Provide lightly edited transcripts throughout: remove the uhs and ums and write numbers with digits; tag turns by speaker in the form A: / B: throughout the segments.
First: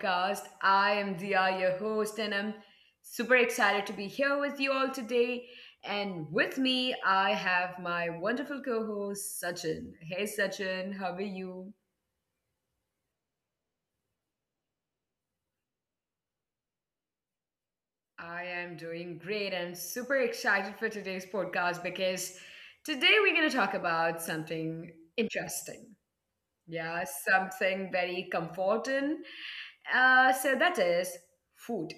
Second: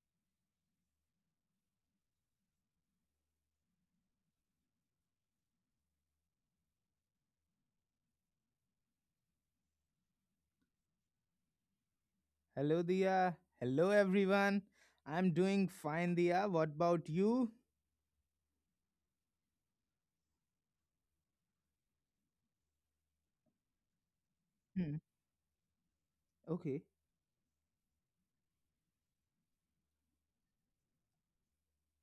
A: podcast. I am Dia, your host, and I'm super excited to be here with you all today. And with me, I have my wonderful co host, Sachin. Hey Sachin, how are you?
B: Hello, Dia. Hello, everyone. I'm doing fine, Dia. What about you?
A: I am doing great. I'm super excited for today's podcast because today we're going to talk about
B: Hmm.
A: something interesting.
B: Okay,
A: Yeah, something very comforting. So that is food.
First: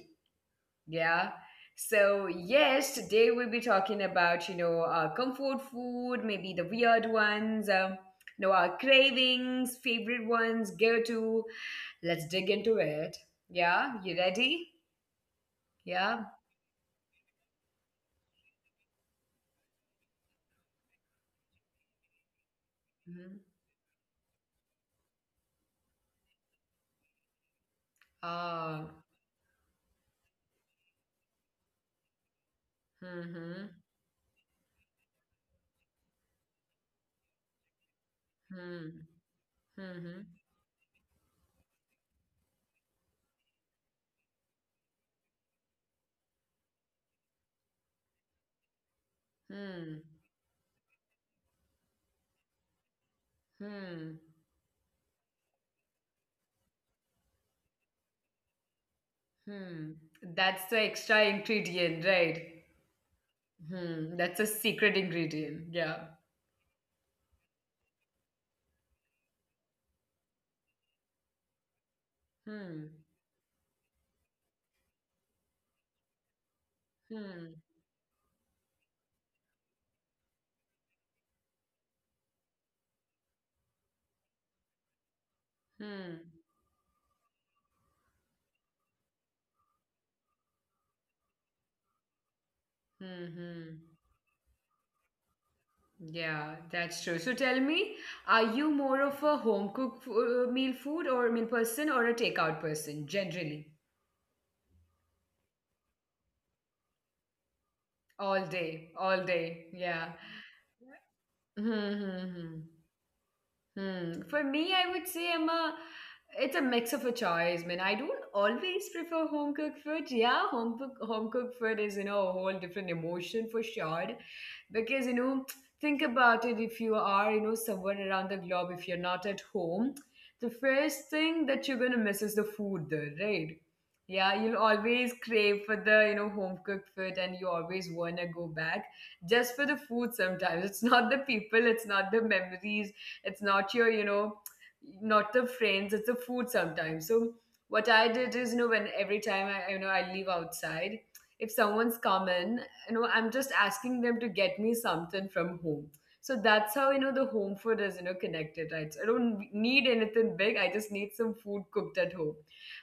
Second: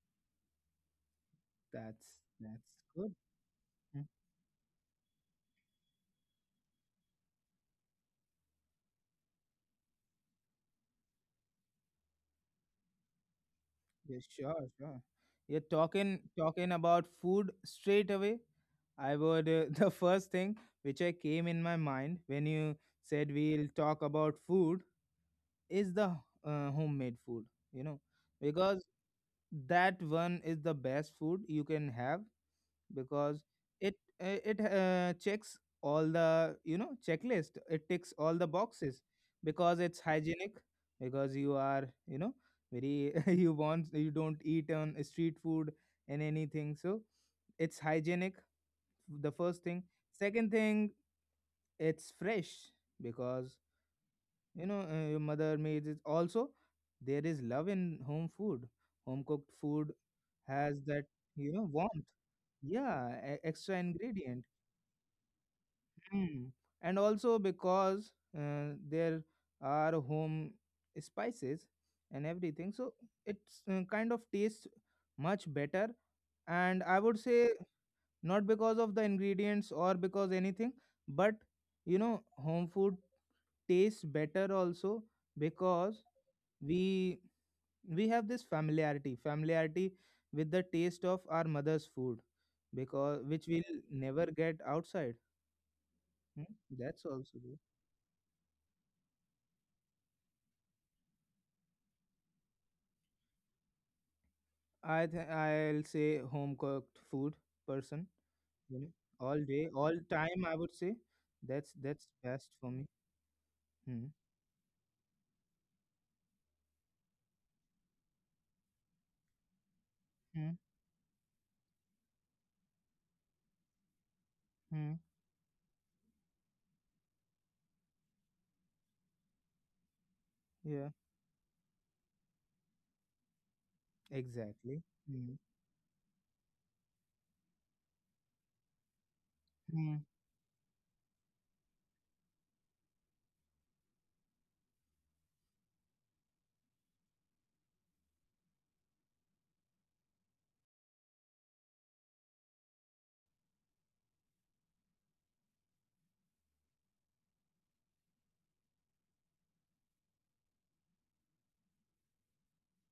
A: Yeah.
B: That's
A: So, yes,
B: good.
A: today we'll be
B: Hmm.
A: talking about, our comfort food, maybe the weird ones, our cravings, favorite ones, go to. Let's dig into it. Yeah.
B: Yeah,
A: You ready?
B: sure. You're talking
A: Yeah.
B: talking about food straight away. I would the first thing which I came in my mind when you said
A: Mm-hmm.
B: we'll talk about food is the homemade food. You know, because
A: Ah.
B: that one is the best food you can have because
A: Mm-hmm.
B: it it checks all the checklist. It ticks all the boxes
A: Hmm.
B: because it's
A: Hmm.
B: hygienic, because you are, very, you want, you don't eat on street food and anything, so it's hygienic, the first thing.
A: Hmm.
B: Second thing, it's fresh, because
A: Hmm.
B: you know your mother made it also. There is love in home food, home cooked food.
A: Hmm. That's
B: Has
A: the
B: that,
A: extra
B: you know, warmth.
A: ingredient, right?
B: Yeah, extra
A: Hmm.
B: ingredient.
A: That's a secret ingredient. Yeah.
B: Mm. And also because there are home spices and everything, so
A: Hmm.
B: it's kind of tastes much better. And I would say,
A: Hmm.
B: not because of the ingredients or because anything, but you know, home food tastes better also because
A: Hmm.
B: we we have this familiarity with the taste of our mother's food, because
A: Hmm.
B: which we'll
A: Hmm.
B: never get outside. Hmm,
A: Yeah,
B: that's
A: that's true.
B: also.
A: So tell me, are you more of a meal food or meal person or a takeout person generally?
B: I'll say home cooked food person,
A: All
B: you know,
A: day, all
B: all day,
A: day.
B: all
A: Yeah.
B: time. I would say that's best for me. Hmm.
A: Hmm. For me, I would say I'm a. It's a mix of a choice, man. I don't always prefer home cooked food.
B: Hmm.
A: Yeah, home cooked food is a whole different emotion for sure,
B: Hmm.
A: because think about it. If you are somewhere around the globe, if you're not at home, the
B: Yeah.
A: first thing that you're gonna miss is the food there, right? Yeah, you'll
B: Exactly.
A: always
B: Hmm.
A: crave for the home cooked food, and you always wanna go back just for the
B: Hmm.
A: food. Sometimes it's not the people, it's not the memories, it's not your, not the friends, it's the food sometimes. So what I did is, when every time I, I leave outside, if someone's come in, I'm just asking them to get me something from home. So that's how, the home food is, connected, right? So I don't need anything big. I just need some food cooked at home.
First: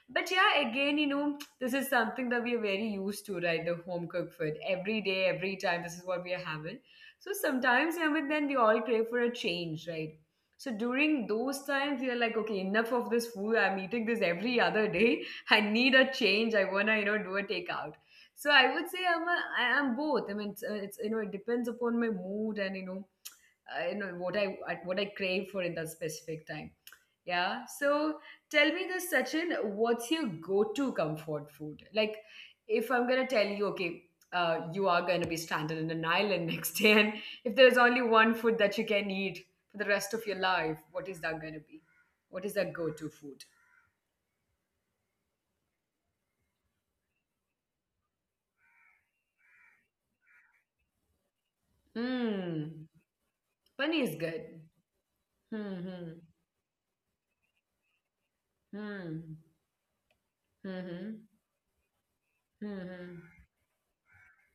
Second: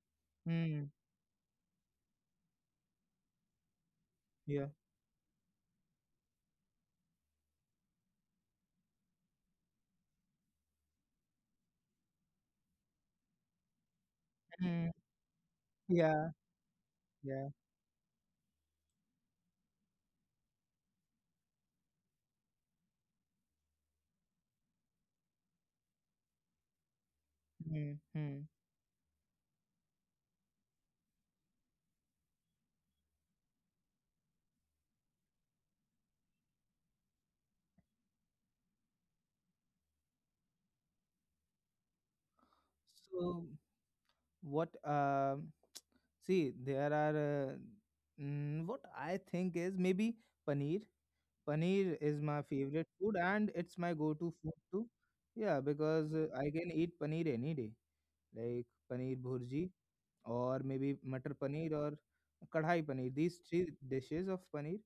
A: But yeah,
B: Hmm.
A: again, this is something that we are very used to, right? The home cooked food.
B: Yeah.
A: Every day, every time, this is what we are having. So sometimes, but then we all crave for a change, right? So during those times, you're like, okay, enough of this food. I'm eating this
B: Hmm.
A: every other day. I need
B: Yeah.
A: a change. I wanna,
B: Yeah.
A: do a takeout. So I would say I am both. I mean, it's it depends upon my mood and what I crave for in that specific time.
B: Hmm.
A: Yeah.
B: Hmm.
A: So tell me this, Sachin, what's your go-to comfort food? Like, if I'm gonna tell you, okay, you are gonna be stranded in an island next day, and if there's only one food that you can eat for the rest of your life, what is that gonna be? What is that go-to
B: So
A: food?
B: what? See, there are. What I think is maybe paneer. Paneer is my favorite food,
A: Hmm.
B: and it's my
A: Pani
B: go-to
A: is
B: food too.
A: good.
B: Yeah, because I
A: Hmm.
B: can eat paneer any day, like paneer bhurji,
A: Hmm.
B: or maybe matar
A: Hmm.
B: paneer, or kadhai
A: Hmm.
B: paneer. These three
A: Hmm.
B: dishes of paneer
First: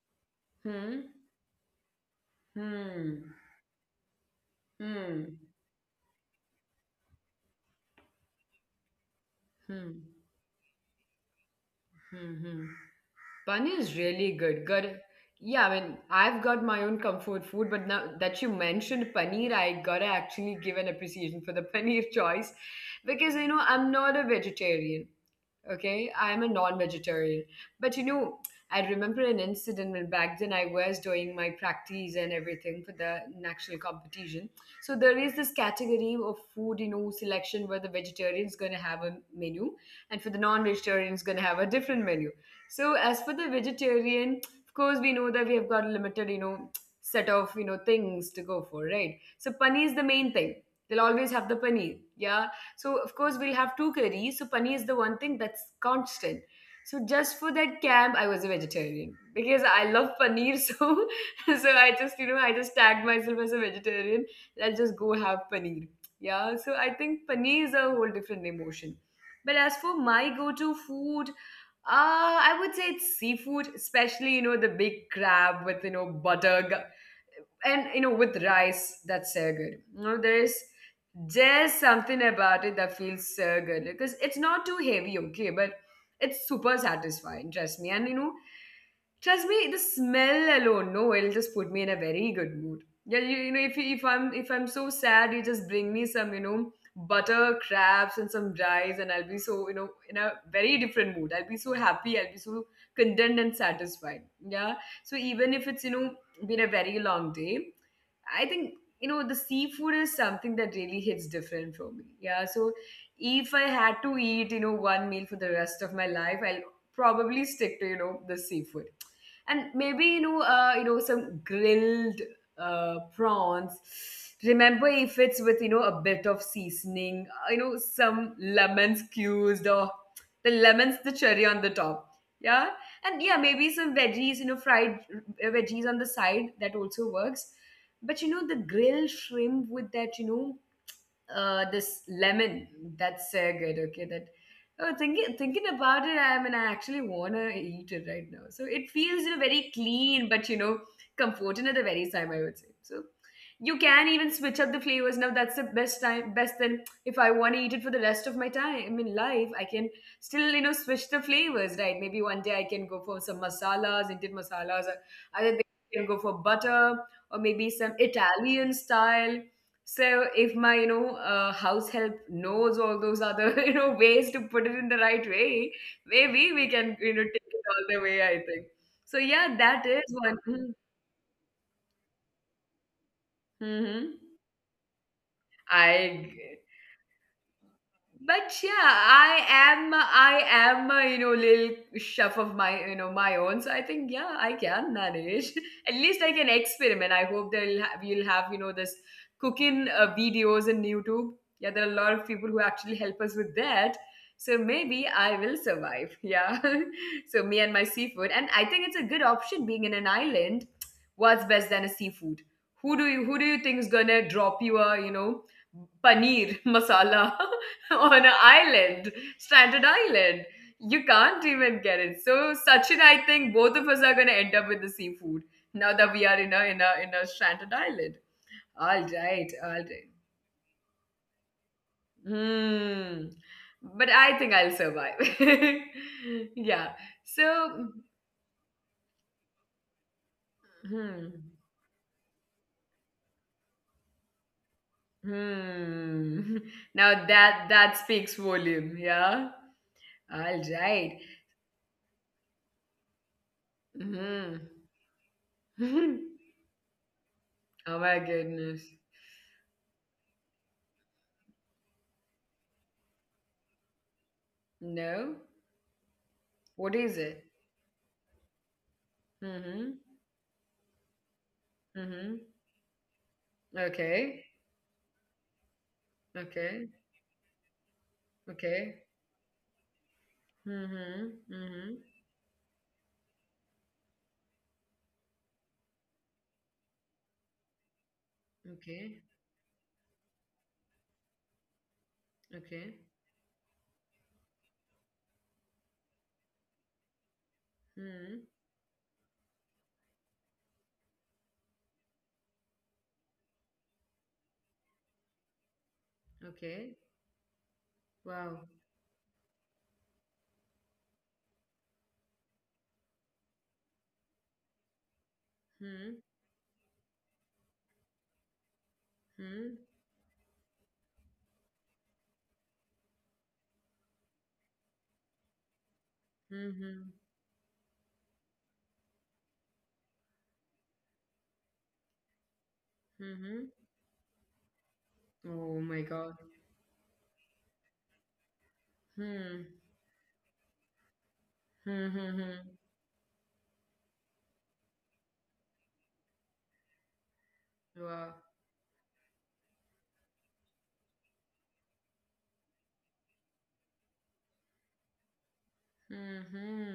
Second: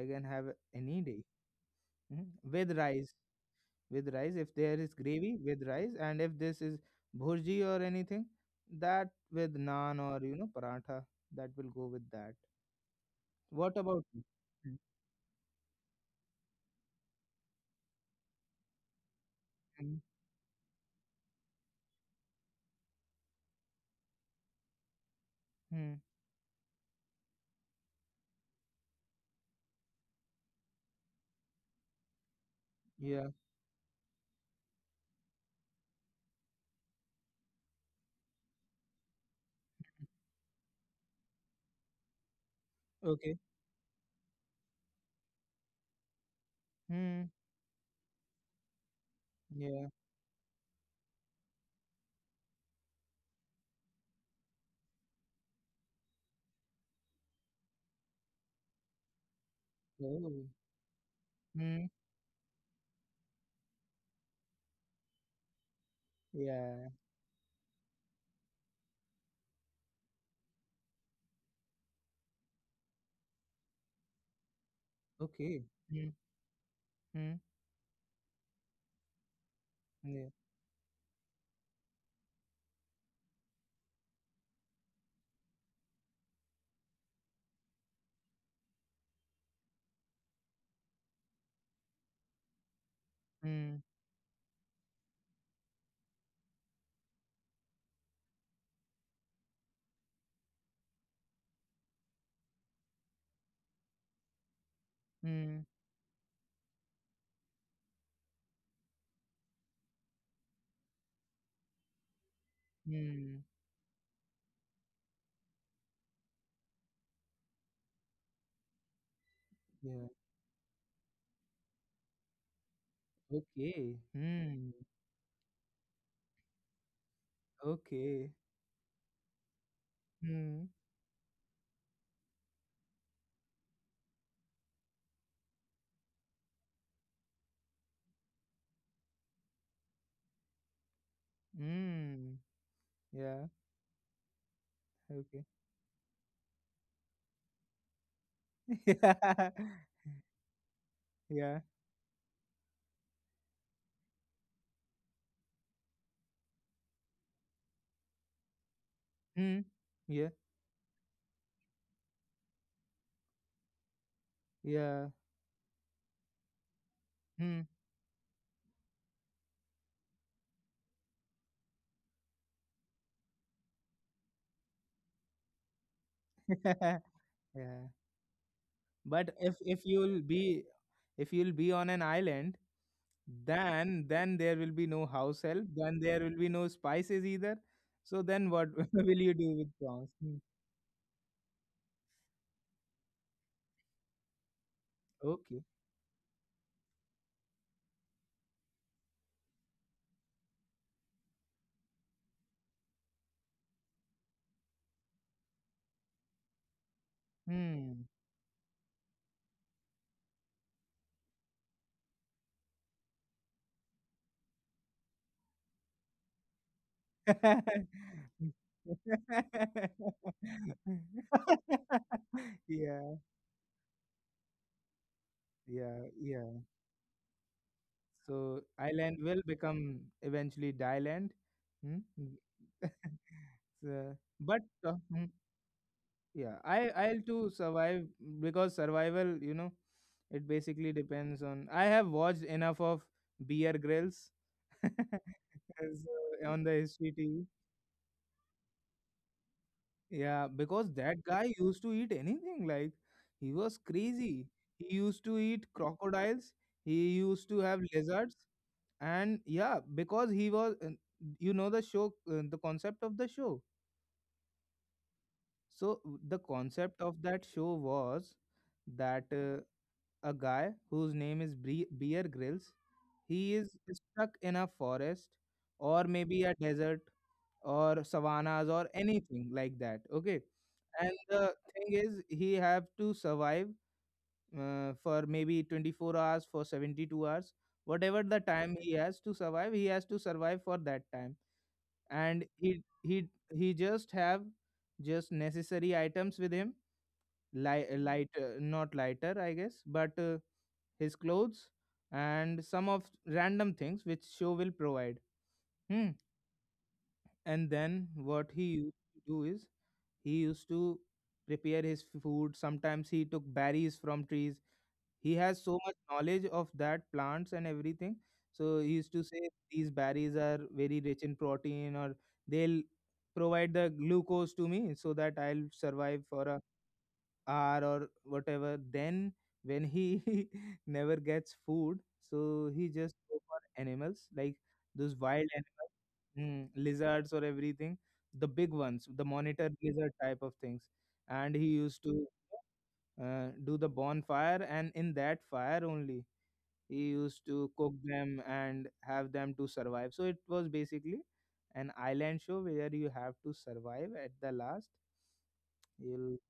B: I can have any
A: Hmm.
B: day. Mhm.
A: Hmm.
B: With
A: Hmm.
B: rice.
A: Hmm.
B: With rice, if there is gravy
A: Hmm.
B: with rice, and if this is bhurji or anything, that with naan
A: Hmm.
B: or you know paratha, that will go with that.
A: Hmm. hmm. Bun
B: What
A: is
B: about you?
A: really good. Good. Yeah, I mean, I've got my own comfort food, but now that you mentioned paneer, I
B: Mm-hmm.
A: gotta actually give an appreciation for the paneer choice because I'm not a vegetarian.
B: Hmm.
A: Okay, I'm a non vegetarian. But you know, I remember an incident when back then I was doing my practice and everything for
B: Yeah.
A: the national competition. So there is this category of food, selection where the vegetarian's gonna have a menu and for the non vegetarian's gonna have a different menu. So as for
B: Okay.
A: the vegetarian, of course we know that we have got a limited, set of
B: Hmm.
A: things to go for, right? So paneer is the
B: Yeah.
A: main thing. They'll always have the paneer. Yeah, so of course we'll have two curries. So paneer is the one thing that's constant. So just for that camp, I was a vegetarian because I love paneer.
B: Oh.
A: So so I
B: Hmm.
A: just I just tagged myself as a vegetarian. Let's just go have paneer. Yeah. So I
B: Yeah.
A: think paneer is a whole different emotion. But as for my go-to food, I would say it's seafood, especially the big crab
B: Okay.
A: with
B: Hmm.
A: butter
B: Hmm.
A: and with rice. That's so good. You know,
B: Yeah.
A: there is just something about it that feels so good because it's not too heavy, okay, but it's super satisfying, trust me. And trust me, the smell alone, no, it'll just put me in a very good mood. Yeah, you know,
B: Hmm.
A: if, you- if I'm so sad, you just bring me some butter crabs and some rice, and I'll be so in a very different mood. I'll be so happy, I'll be so content and satisfied. Yeah, so
B: Hmm.
A: even if it's been a very long day, I think the seafood is something that really hits different for me. Yeah, so
B: Hmm.
A: if I had to eat one meal for the rest of my life, I'll probably stick to the seafood, and
B: Yeah.
A: maybe some grilled prawns.
B: Okay. Hmm.
A: Remember, if it's with a bit of seasoning,
B: Okay.
A: some lemon squeezed or
B: Hmm.
A: the lemons, the cherry on the top. Yeah, and yeah, maybe some veggies, fried veggies on the side, that also works. But the grilled shrimp with that, this
B: Hmm.
A: lemon,
B: Yeah.
A: that's so good, okay. That oh
B: Okay.
A: thinking about it, I mean, I actually want to eat it right now. So it feels very clean but
B: Yeah. Yeah.
A: comforting at the very time, I would say. So you can even switch up the flavors now. That's the best time. Best then, if I want to eat it for the rest of my time I mean
B: Hmm.
A: life, I can
B: Yeah.
A: still switch the flavors, right? Maybe one day I can go for some masalas, indian masalas,
B: Yeah.
A: or other things. I can go for butter or
B: Hmm.
A: maybe some italian style. So if my, house help knows all those other, ways to put it in the right way, maybe we can, take it
B: Yeah.
A: all the way, I think. So
B: But if
A: yeah,
B: if
A: that is
B: you'll
A: one.
B: be,
A: Mm-hmm.
B: if you'll be on an island, then
A: Mm-hmm.
B: then there will be no house help. Then there will be
A: I
B: no spices either. So then
A: but
B: what
A: yeah,
B: will you do
A: i
B: with
A: am
B: prawns? Mm.
A: i am a little chef of my my own, so I think yeah, I can
B: Okay.
A: manage. At least I can experiment. I hope they'll have you'll have this cooking videos in youtube. Yeah, there are a lot of people who actually help us with that, so maybe I will survive. Yeah. So me and my
B: Hmm.
A: seafood, and I think it's a good option being in an island. What's best than a seafood? Who do you who do you think is gonna drop you a paneer masala on an island, stranded island. You can't even get it. So Sachin, I think
B: Yeah,
A: both of us are gonna end up with the seafood, now that we are in a in a
B: yeah.
A: in a stranded island. All
B: So
A: right,
B: island
A: all
B: will
A: right.
B: become eventually Thailand. Hmm? Mm.
A: Hmm. But I think
B: So,
A: I'll
B: but
A: survive.
B: uh, hmm,
A: yeah.
B: yeah, I'll
A: So
B: to survive, because survival, you know, it basically
A: hmm.
B: depends on. I have watched enough of Beer Grills
A: Hmm.
B: on the
A: Now
B: History
A: that
B: TV.
A: that speaks volume, yeah. All
B: Yeah,
A: right.
B: because that guy used to eat anything. Like, he was
A: Hmm.
B: crazy. He used to eat crocodiles. He used
A: oh
B: to
A: my
B: have lizards.
A: goodness.
B: And yeah, because he was, you know, the show, the concept of the show.
A: No.
B: So, the
A: What is it?
B: concept of that show was that
A: Mm-hmm.
B: a guy whose name is
A: Mm-hmm.
B: Beer Grylls, he is
A: Okay.
B: stuck in a forest or maybe
A: Okay.
B: a desert or
A: Okay.
B: savannas or anything like that, okay?
A: Mm-hmm.
B: And
A: Mm-hmm.
B: the thing is, he have to survive for maybe 24 hours, for 72 hours, whatever the time.
A: Okay.
B: He has to survive he has to survive for that time, and
A: Okay.
B: he just have just necessary items with him.
A: Mm-hmm.
B: Light, not lighter, I guess, but his clothes, and some of random things which show will provide. Hmm.
A: Okay.
B: And then
A: Wow.
B: what he used to do is he used to prepare his food. Sometimes he took berries from trees. He has so
A: Hmm.
B: much knowledge of that plants and everything. So he used to
A: Hmm.
B: say these berries are very rich in protein, or they'll provide the glucose to me so that I'll survive for a
A: Mm-hmm.
B: hour or whatever. Then when he never gets food, so he just
A: Mm-hmm.
B: go for animals, like those
A: Oh
B: wild
A: my God.
B: animals, mm, lizards or everything, the big ones,
A: Hmm.
B: the monitor lizard type of things. And
A: Hmm.
B: he
A: Hmm.
B: used to
A: hmm.
B: do the bonfire, and in that fire only he used to
A: Wow.
B: cook them and have them to survive. So it was basically an island show where you have to survive at the last. You'll,
A: Mm-hmm.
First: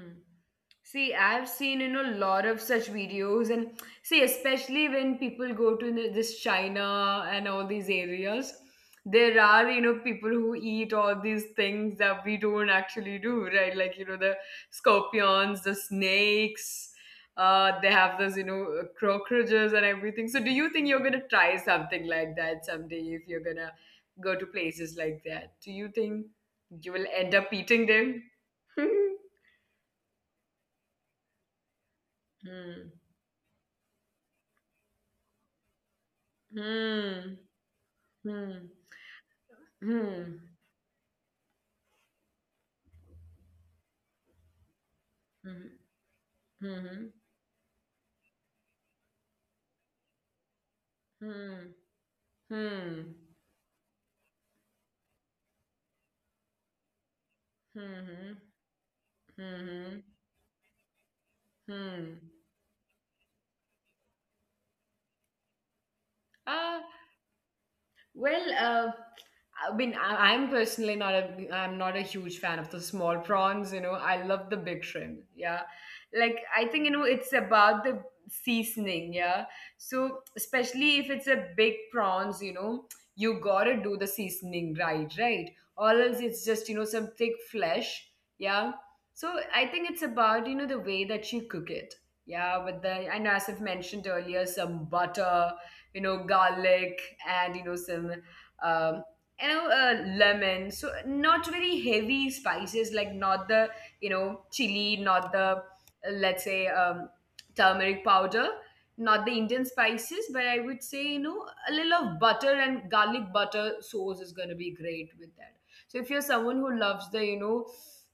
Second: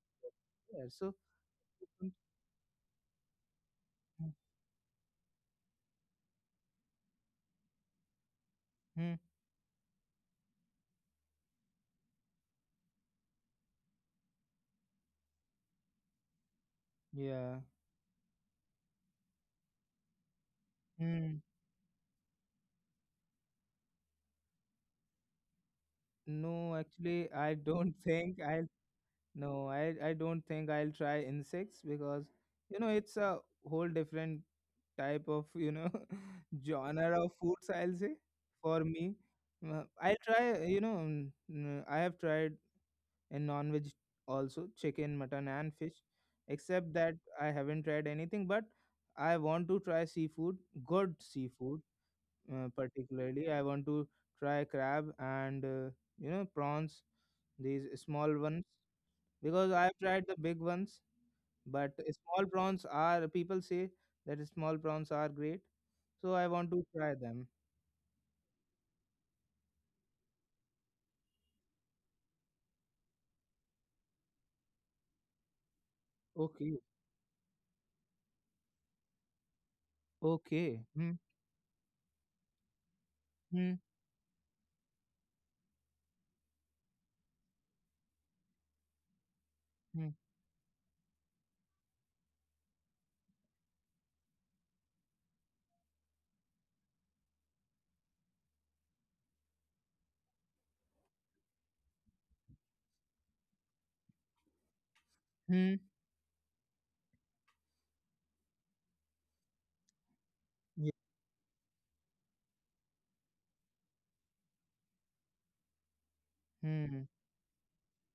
B: yeah, so.
A: See, I've seen, a lot of such videos. And see, especially when people go to this China and all these areas,
B: Mhm.
A: there are, people who eat all these things that we don't actually do, right? Like, the scorpions, the snakes,
B: Yeah.
A: they have those, cockroaches and everything. So, do you think you're gonna
B: Hmm.
A: try something like that someday if you're gonna go to places like that? Do you think
B: No,
A: you will
B: actually,
A: end up
B: I
A: eating
B: don't
A: them?
B: think I'll. No, I don't think I'll try insects, because you know
A: Mm.
B: it's a whole different type of, you know, genre of
A: Hmm.
B: foods. I'll say,
A: Hmm.
B: for me, uh, I'll
A: Hmm.
B: try. You know, I have tried a non-veg also, chicken, mutton,
A: Hmm.
B: and fish. Except
A: Hmm.
B: that, I haven't tried anything, but I want to try seafood, good
A: Hmm.
B: seafood,
A: Hmm.
B: particularly I want to try crab, and you know, prawns,
A: Hmm.
B: these
A: Hmm.
B: small ones, because I've
A: Hmm.
B: tried the big ones, but
A: Hmm.
B: small prawns, are, people say that small prawns are great, so I want
A: Hmm.
B: to try them.
A: Well, I mean, I'm personally not a, I'm not a huge fan of the small prawns. You know, I love the big shrimp. Yeah, like I
B: Okay.
A: think it's about the seasoning. Yeah, so
B: Okay.
A: especially if
B: Hmm.
A: it's a big prawns, you
B: Hmm.
A: gotta do the seasoning right, right? Or else it's just some thick flesh. Yeah, so I think it's
B: Hmm.
A: about the way that you cook it. Yeah, with the and as I've mentioned earlier, some butter, garlic, and some um, lemon. So not very heavy spices, like not the, chili, not the,
B: Hmm.
A: let's say, turmeric powder, not the Indian spices, but I would
B: Yeah.
A: say, a little of butter and garlic butter sauce is going to be great with that. So if you're someone who
B: Hmm,
A: loves the,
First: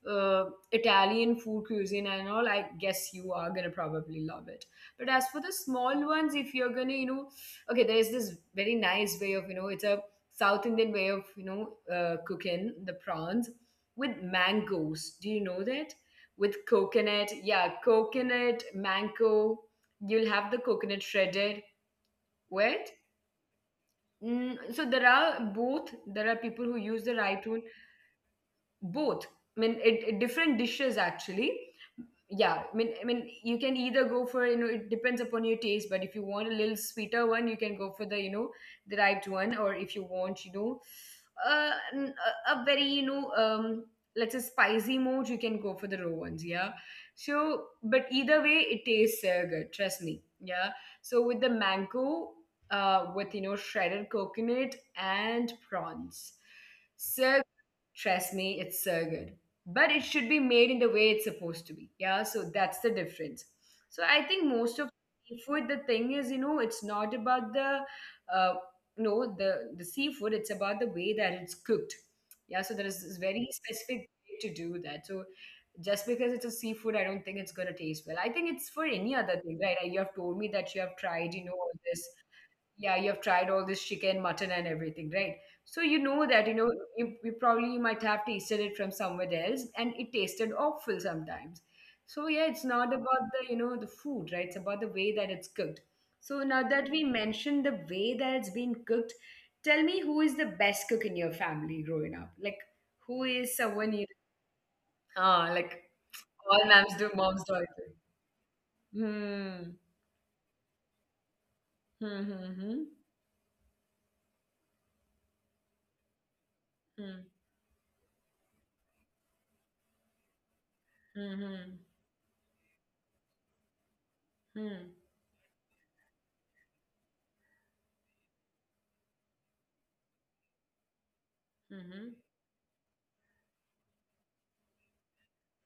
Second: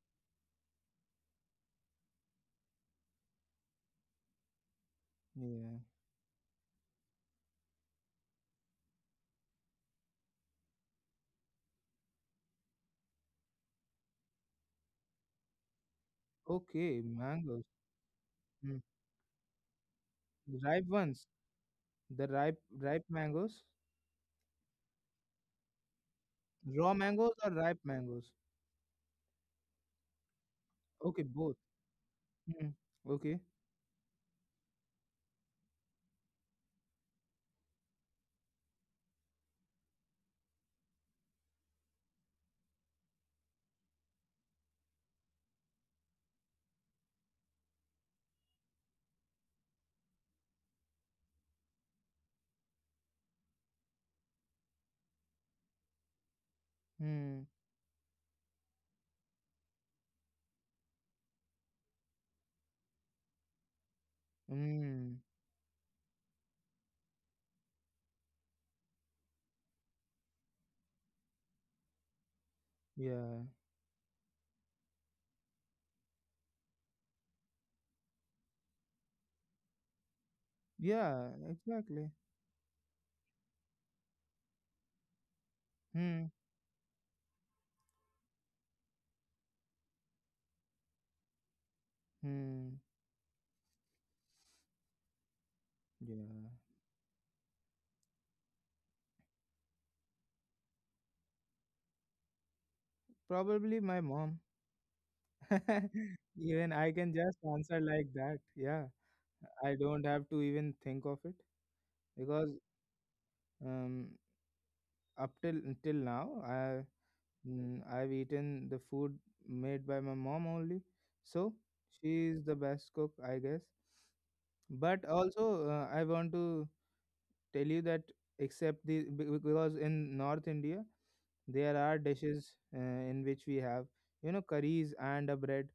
A: uh, Italian food cuisine and all, I guess you are gonna probably love it. But as for the
B: yeah.
A: small ones, if you're gonna, okay, there is this very nice way of, it's a South Indian way of, cooking the prawns with mangoes. Do you know that? With
B: Okay.
A: coconut.
B: Mangoes.
A: Yeah, coconut,
B: Hmm.
A: mango. You'll have the
B: Ripe
A: coconut
B: ones.
A: shredded,
B: The ripe
A: wet.
B: Ripe mangoes.
A: So there are both. There are people who
B: Raw
A: use the
B: mangoes or
A: right one.
B: ripe mangoes?
A: Both. I mean, different dishes
B: Okay, both.
A: actually.
B: Hmm.
A: Yeah, I mean
B: Okay.
A: you can either go for, it depends upon your taste. But if you want a little sweeter one, you can go for the you know the ripe one, or if you want, a very, let's say, spicy mode, you can go for the raw ones. Yeah, so but either way, it tastes, good. Trust me. Yeah, so with the mango, with, shredded coconut and prawns.
B: Hmm.
A: So trust me, it's so good. But it should be made in the way it's supposed to be. Yeah, so that's the difference. So I think most of
B: Hmm.
A: seafood, the thing is, it's not about the, uh, no, the seafood. It's about the way that it's cooked. Yeah, so there is this
B: Yeah,
A: very specific way to do that. So just because it's a seafood, I don't think it's gonna taste well. I think it's for any other thing, right? Like, you have told me that you have
B: yeah,
A: tried, all
B: exactly.
A: this. Yeah, you have tried all this chicken, mutton and everything, right? So you
B: Hmm,
A: know that, you probably might have tasted it from somewhere else, and it tasted awful sometimes. So yeah, it's
B: hmm,
A: not about the you know the food, right? It's about the way that it's cooked. So
B: yeah.
A: now that we mentioned the way that it's been cooked, tell me, who is the best cook in your family growing up? Like, who is
B: Probably
A: someone
B: my
A: you...
B: mom.
A: Ah, like,
B: Even
A: all
B: I
A: moms
B: can
A: do.
B: just
A: Moms do
B: answer
A: it.
B: like that. Yeah,
A: Hmm.
B: I don't have to even think of it,
A: Hmm.
B: because
A: Hmm.
B: um, up till till now, I,
A: Hmm.
B: I've eaten the food made by my mom only.
A: Hmm.
B: So
A: Hmm.
B: she's the best cook, I guess.
A: Hmm.
B: But also I want to tell you that, except the because in North India there
A: Hmm.
B: are
A: Hmm.
B: dishes in which we have, you know, curries and a bread.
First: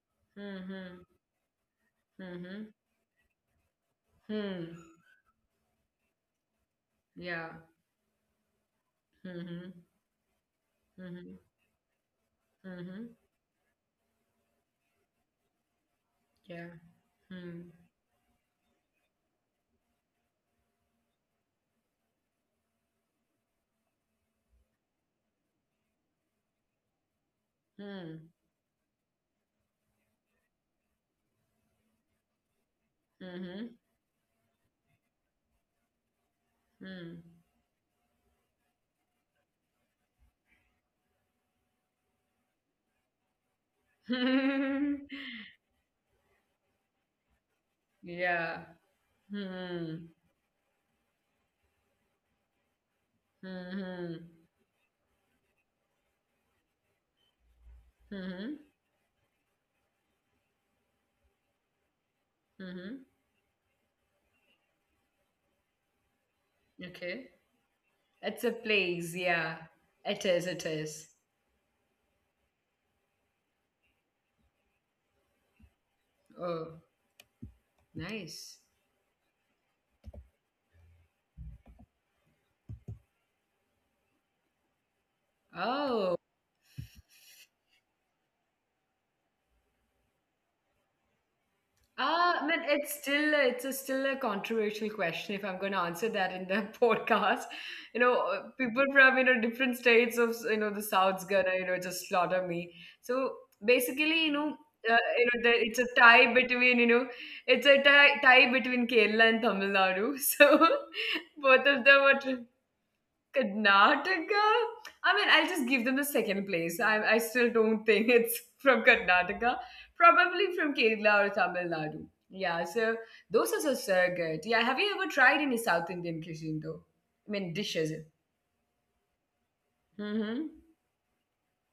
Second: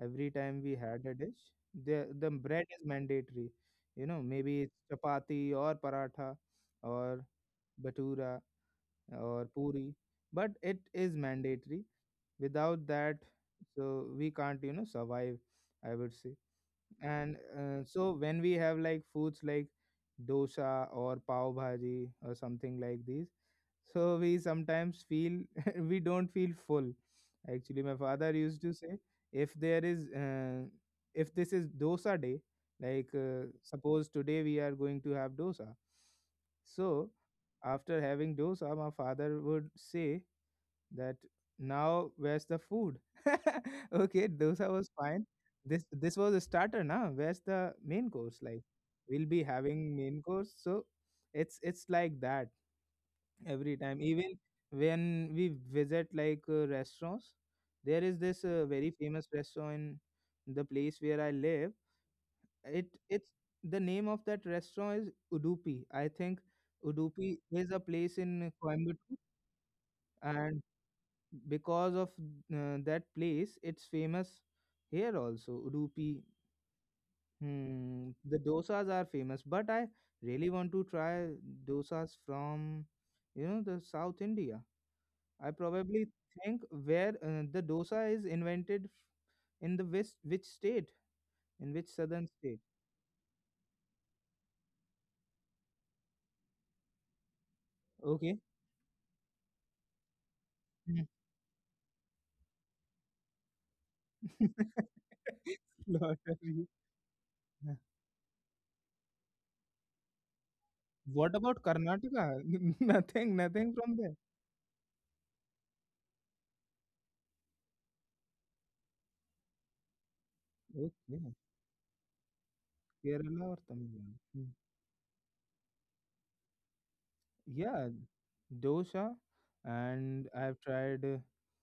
B: Every time we had
A: Mhm.
B: a dish, the bread
A: Mhm.
B: is mandatory. You know, maybe
A: Hmm.
B: it's chapati, or paratha, or
A: Yeah.
B: batura, or
A: Mhm.
B: puri, but it is
A: Mhm.
B: mandatory. Without
A: Mhm.
B: that, so we can't, you know, survive, I would say.
A: Yeah.
B: And
A: Hmm.
B: so when we have like foods like dosa or pav bhaji or something like these, so we sometimes feel we don't feel full. Actually my father
A: Hmm.
B: used to say, if there is if this is dosa day, like
A: Mhm.
B: suppose today we are going to have dosa, so
A: Hmm.
B: after having dosa my father would say that, now where's the food? Okay, dosa was fine. This was a starter. Now where's the main course? Like,
A: Yeah.
B: we'll be having
A: Hmm.
B: main course. So it's like that every time.
A: Mhm.
B: Even when we visit like restaurants, there is this
A: Mhm.
B: very famous restaurant in the place where I live. It
A: Mhm.
B: it's The name of that restaurant is Udupi. I think
A: Okay.
B: Udupi is a place
A: It's a
B: in
A: place.
B: Coimbatore,
A: Yeah. It is.
B: and
A: It is.
B: because of that place, it's famous here also. Udupi,
A: Oh,
B: hmm, the
A: nice.
B: dosas are famous, but I really want to try dosas from, you know, the South India. I probably
A: Oh,
B: think, where the dosa is invented in the west, which state, in which southern
A: Man!
B: state?
A: It's still, it's a, still a controversial question if I'm going to answer that in the podcast. You know, uh,
B: Okay.
A: people from, different states of, the
B: Hmm.
A: South's gonna, just slaughter me. So basically, the, it's a tie
B: Lottery.
A: between, it's a
B: Yeah.
A: tie between Kerala and Tamil Nadu. So
B: What
A: both
B: about
A: of them are...
B: Karnataka? Nothing, from there.
A: Karnataka? I mean, I'll just give them the second place. I still don't think it's from Karnataka. Probably from Kerala or
B: Okay,
A: Tamil Nadu. Yeah, so those
B: Kerala or
A: are
B: Tamil
A: so
B: Nadu.
A: good.
B: Hmm.
A: Yeah, have you ever tried any South Indian cuisine though? I mean, dishes.
B: Yeah, dosa, and
A: Mm-hmm.
B: I've tried,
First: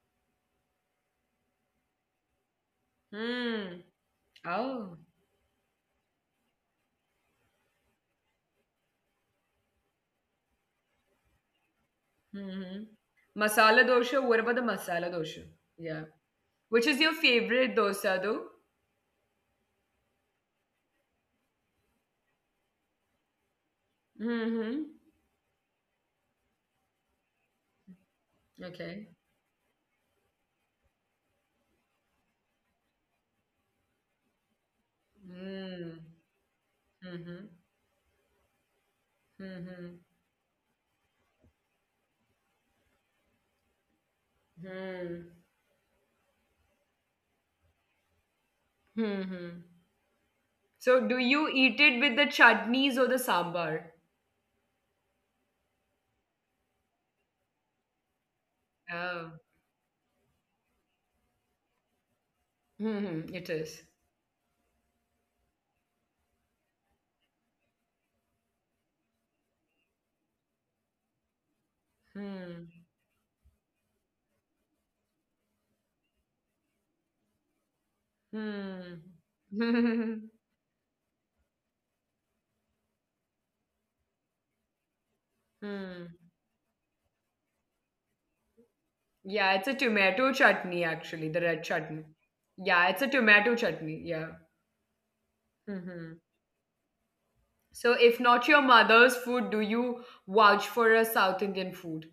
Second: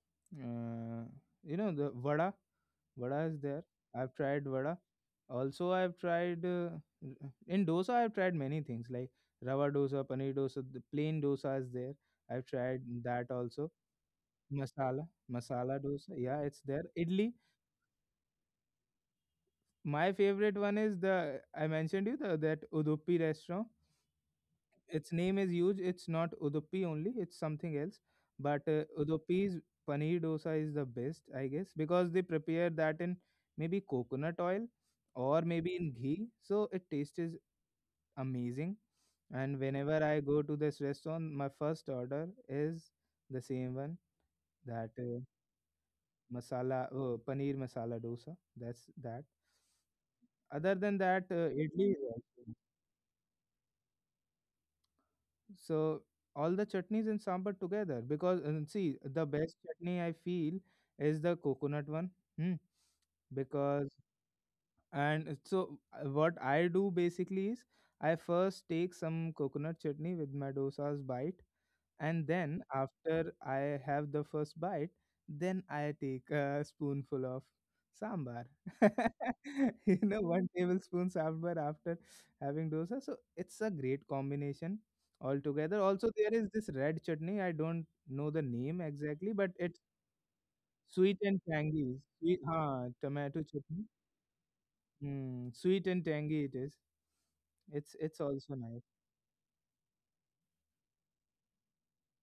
B: uh, you know, the vada. Vada is there.
A: Hmm.
B: I've tried vada.
A: Oh.
B: Also, I've tried in dosa. I've tried many things, like rava dosa, paneer dosa. The plain dosa is there. I've tried
A: Mm-hmm.
B: that also.
A: Masala dosha. What about the masala dosha?
B: Masala
A: Yeah.
B: dosa. Yeah, it's there.
A: Which is your
B: Idli.
A: favorite dosa though?
B: My favorite one is, the I mentioned you, the, that Udupi restaurant.
A: Mm-hmm.
B: Its name is huge. It's not Udupi only. It's something else. But
A: Okay.
B: Udupi's paneer dosa is the best, I guess, because they prepare that in maybe coconut oil or maybe in
A: Mm.
B: ghee. So it tastes is
A: Mm-hmm.
B: amazing. And
A: Mm-hmm.
B: whenever I go to this restaurant, my first order is the same one, that
A: Hmm.
B: masala paneer masala dosa. That's that.
A: Hmm.
B: Other than
A: So do
B: that,
A: you eat
B: idli.
A: it
B: Is
A: with the
B: also.
A: chutneys or the sambar?
B: So all the chutneys and sambar together, because, and see, the
A: Oh.
B: best chutney I feel is the coconut one. Hmm.
A: Hmm. It is.
B: Because, and so, what I do basically is, I first take some coconut chutney with my dosa's bite, and then
A: Hmm.
B: after I have the first bite, then I take a spoonful of sambar.
A: Hmm.
B: You know, one tablespoon sambar after having dosa. So it's a great combination altogether. Also,
A: Hmm.
B: there is this red chutney. I don't know the name exactly, but
A: Yeah, it's
B: it's
A: a tomato chutney
B: sweet and
A: actually, the red
B: tangy.
A: chutney.
B: Sweet, huh,
A: Yeah, it's a
B: tomato
A: tomato
B: chutney.
A: chutney. Yeah.
B: Mm, sweet and
A: Hmm.
B: tangy it is. It's
A: So if
B: also
A: not your
B: nice.
A: mother's food, do you vouch for a South Indian food?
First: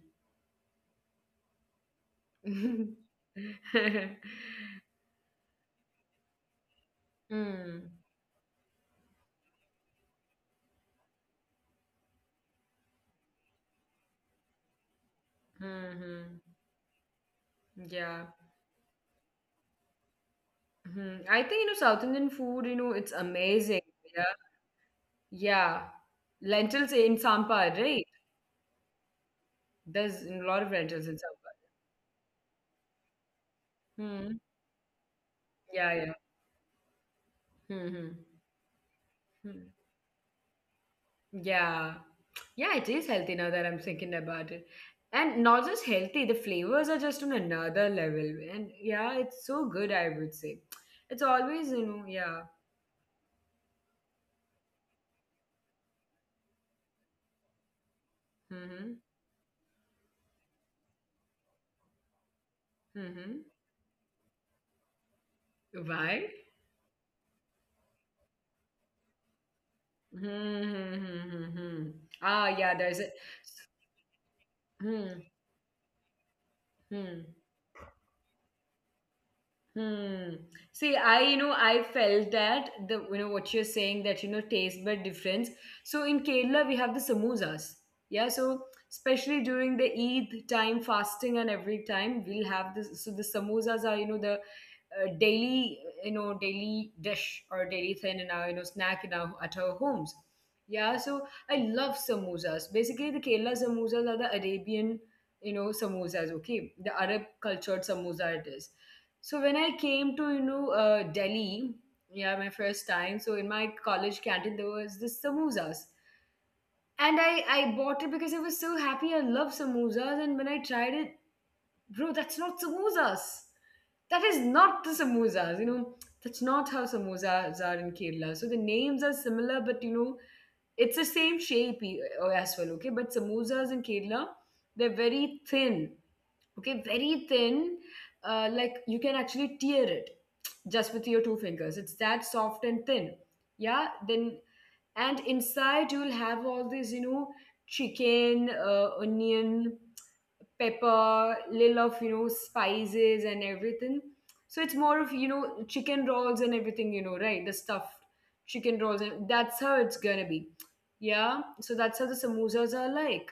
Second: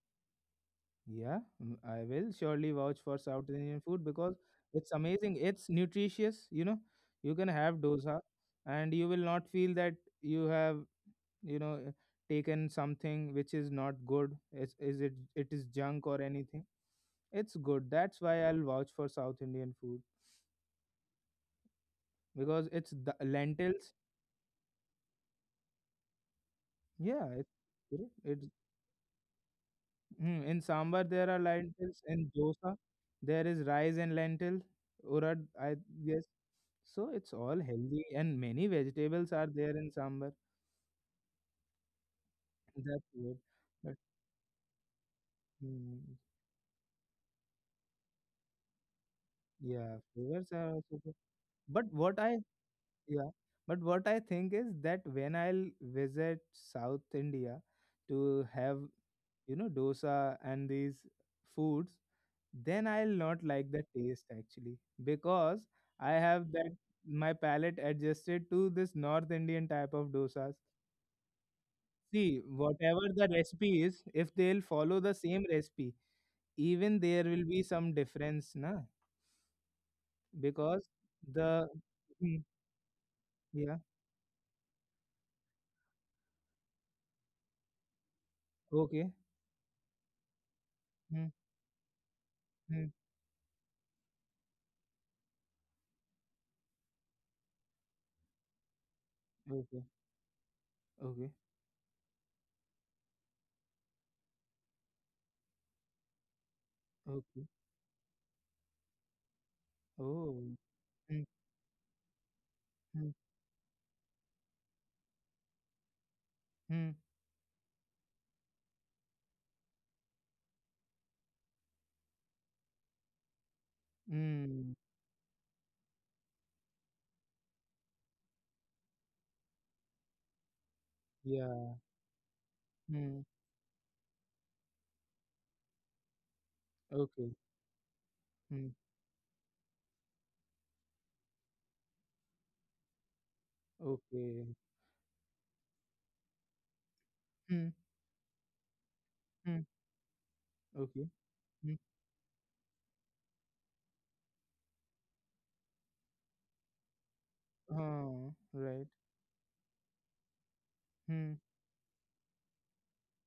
B: Yeah, I will surely vouch for South Indian food, because it's amazing. It's nutritious, you know. You can have
A: Mm.
B: dosa, and you will not feel that you have, you know, taken something which is not good. Is, it is junk or
A: Mm-hmm.
B: anything. It's good. That's
A: Yeah.
B: why I'll vouch for South Indian food,
A: Mhm. I think, South Indian food,
B: because it's
A: it's
B: the
A: amazing.
B: lentils.
A: Yeah. Lentils in
B: Yeah, it's
A: Sampar, right?
B: good. It's,
A: There's
B: hmm,
A: a
B: in
A: lot of lentils
B: sambar
A: in
B: there are
A: Sampar.
B: lentils. In dosa, there is rice and
A: Hmm.
B: lentil, urad, I
A: Yeah, yeah.
B: guess. So it's all healthy,
A: Mm-hmm.
B: and many vegetables are there in sambar.
A: Yeah. Yeah, it
B: That's
A: is healthy
B: good.
A: now that I'm
B: But
A: thinking about it. And not just
B: mm,
A: healthy, the flavors are just on another level. And yeah, it's so good,
B: yeah,
A: I would
B: flavors
A: say.
B: are also good.
A: It's always,
B: But what I
A: yeah.
B: yeah, but what I think is that when I'll visit South India to have
A: Mm-hmm.
B: dosa and these foods, then I'll not
A: Mm-hmm.
B: like the taste actually because I
A: Why?
B: have that my palate adjusted to this North Indian type of
A: Hmm.
B: dosas.
A: Hmm, hmm, hmm, hmm.
B: See,
A: Ah, yeah, there's
B: whatever
A: a...
B: the recipe is, if they'll follow the
A: Hmm.
B: same recipe, even there
A: Hmm.
B: will be some difference, na?
A: Hmm.
B: Because
A: See, I,
B: the
A: I felt
B: Mm,
A: that the, what you're
B: yeah,
A: saying, that, taste bud difference. So in Kerala, we have the samosas. Yeah. So
B: okay,
A: especially during the Eid time,
B: mm,
A: fasting and every time we'll have
B: mm,
A: this. So the samosas are, the daily, daily dish, or daily thing in our, snack, in our at our
B: okay,
A: homes. Yeah. So
B: okay,
A: I love samosas. Basically, the Kerala samosas are the Arabian, samosas. Okay, the Arab
B: okay,
A: cultured samosa it is. So when I came to,
B: oh, mm,
A: Delhi. Yeah, my first
B: mm,
A: time. So in my college canteen there was this samosas,
B: mm,
A: and I bought it because I was so happy, I love samosas. And when I tried it, bro, that's not samosas. That is
B: mm,
A: not the samosas. That's not how samosas are in Kerala. So the names are similar, but, it's the same
B: yeah,
A: shape, as well, okay? But
B: mm,
A: samosas in Kerala, they're very thin, okay? Very
B: okay,
A: thin. Uh,
B: mm,
A: like you can actually tear it just with your two fingers. It's that soft and thin. Yeah, then,
B: okay,
A: and inside you'll have all this,
B: mm,
A: chicken,
B: mm,
A: onion,
B: okay.
A: pepper, little
B: Hmm.
A: of, spices and everything. So it's more of, chicken rolls and everything, right? The stuffed
B: Oh,
A: chicken
B: right.
A: rolls, and that's how it's gonna be. Yeah,
B: Hmm.
A: so that's how the samosas are like.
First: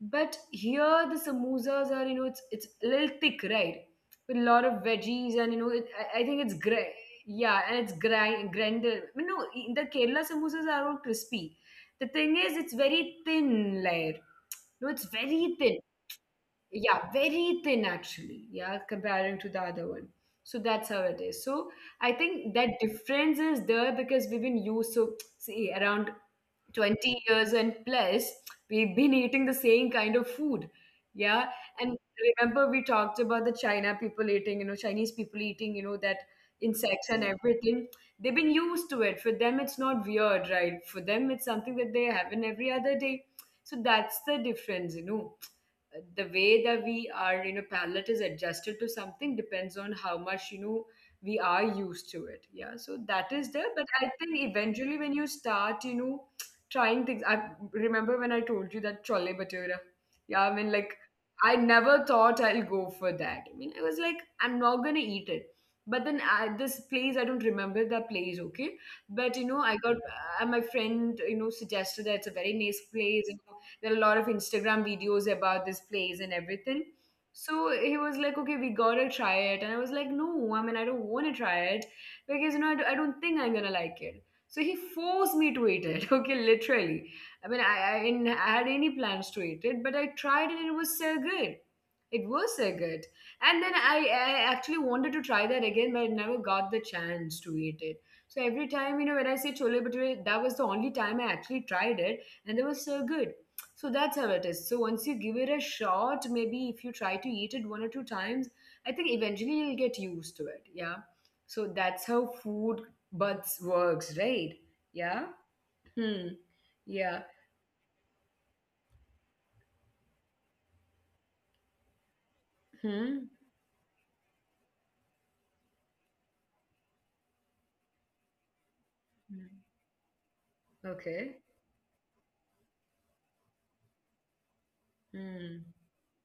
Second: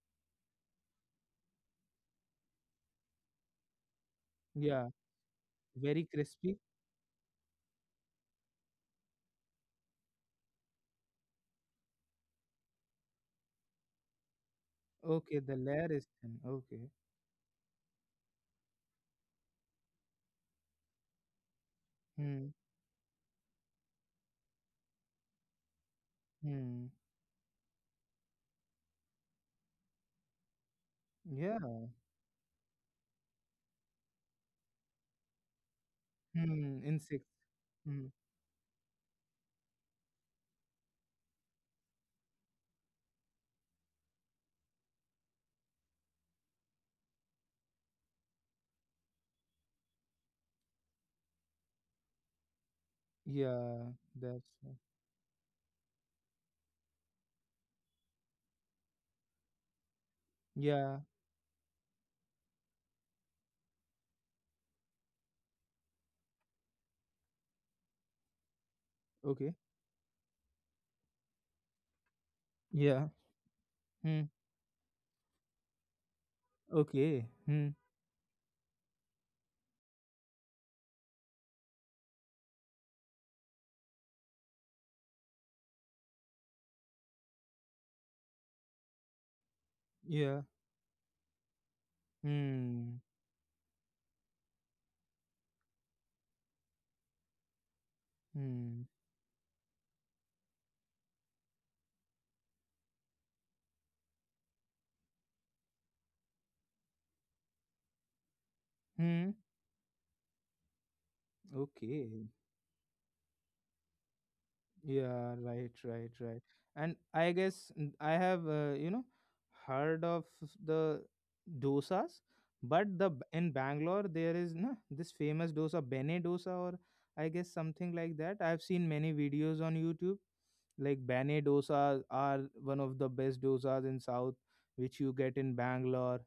A: But here the samosas are, it's a little thick, right? With a lot of
B: Yeah,
A: veggies and, it,
B: very
A: I, I think it's
B: crispy.
A: gray. Yeah, and it's grinder. I mean, no, the Kerala samosas are all crispy. The thing is, it's very thin layer. No, it's
B: Okay, the
A: very thin.
B: layer is thin. Okay.
A: Yeah, very thin actually. Yeah, comparing to the other one. So that's how it is. So I
B: Hmm.
A: think that difference is there because we've been used to see around
B: Hmm.
A: 20 years and plus, we've been eating the same kind of food. Yeah.
B: Yeah.
A: And remember, we talked about the China people eating, Chinese people eating, that
B: Hmm.
A: insects
B: Insects.
A: and everything.
B: Hmm.
A: They've been used to it. For them, it's not weird, right? For them, it's something that they have in every other day. So that's the difference. The way that we are, palate is adjusted to something, depends on how much, we are used to it. Yeah. So that is there. But
B: Yeah,
A: I think
B: that's right.
A: eventually when you start, trying things. I remember when I told you that chole bhatura. Yeah, I mean,
B: Yeah.
A: like, I never thought I'll go for that. I mean, I was like, I'm not gonna eat it. But then, this place, I don't remember the place, okay? But,
B: Okay.
A: I got, my friend, suggested that it's a very nice
B: Yeah.
A: place. There are a lot
B: Hmm.
A: of Instagram videos about this place and everything.
B: Okay. Hmm.
A: So he was like, okay, we gotta try it. And I was like, no, I mean, I don't wanna try it because, I don't think I'm gonna like it. So he forced me to eat it. Okay, literally. I mean, I didn't had any plans to eat it, but I
B: Yeah.
A: tried it and it was so good. It was so
B: Hmm.
A: good. And then I actually wanted to try that again, but I never got the chance to eat it. So every
B: Hmm.
A: time, when I say chole bhature, that was the only time I actually tried it, and it was so good. So that's how it is. So once you give it a shot, maybe if you try to eat it one or two times, I think
B: Hmm.
A: eventually you'll get used to it. Yeah. So
B: Okay.
A: that's how food buds works, right? Yeah.
B: Yeah, right, right,
A: Hmm.
B: right. And
A: Yeah.
B: I guess I have, heard of the dosas, but
A: Hmm.
B: in Bangalore there is na this famous dosa, Bene dosa, or I guess something like that. I've seen many
A: Hmm.
B: videos on YouTube. Like
A: Okay.
B: Bene dosas are one of the best dosas in South, which you get in
A: Hmm.
B: Bangalore.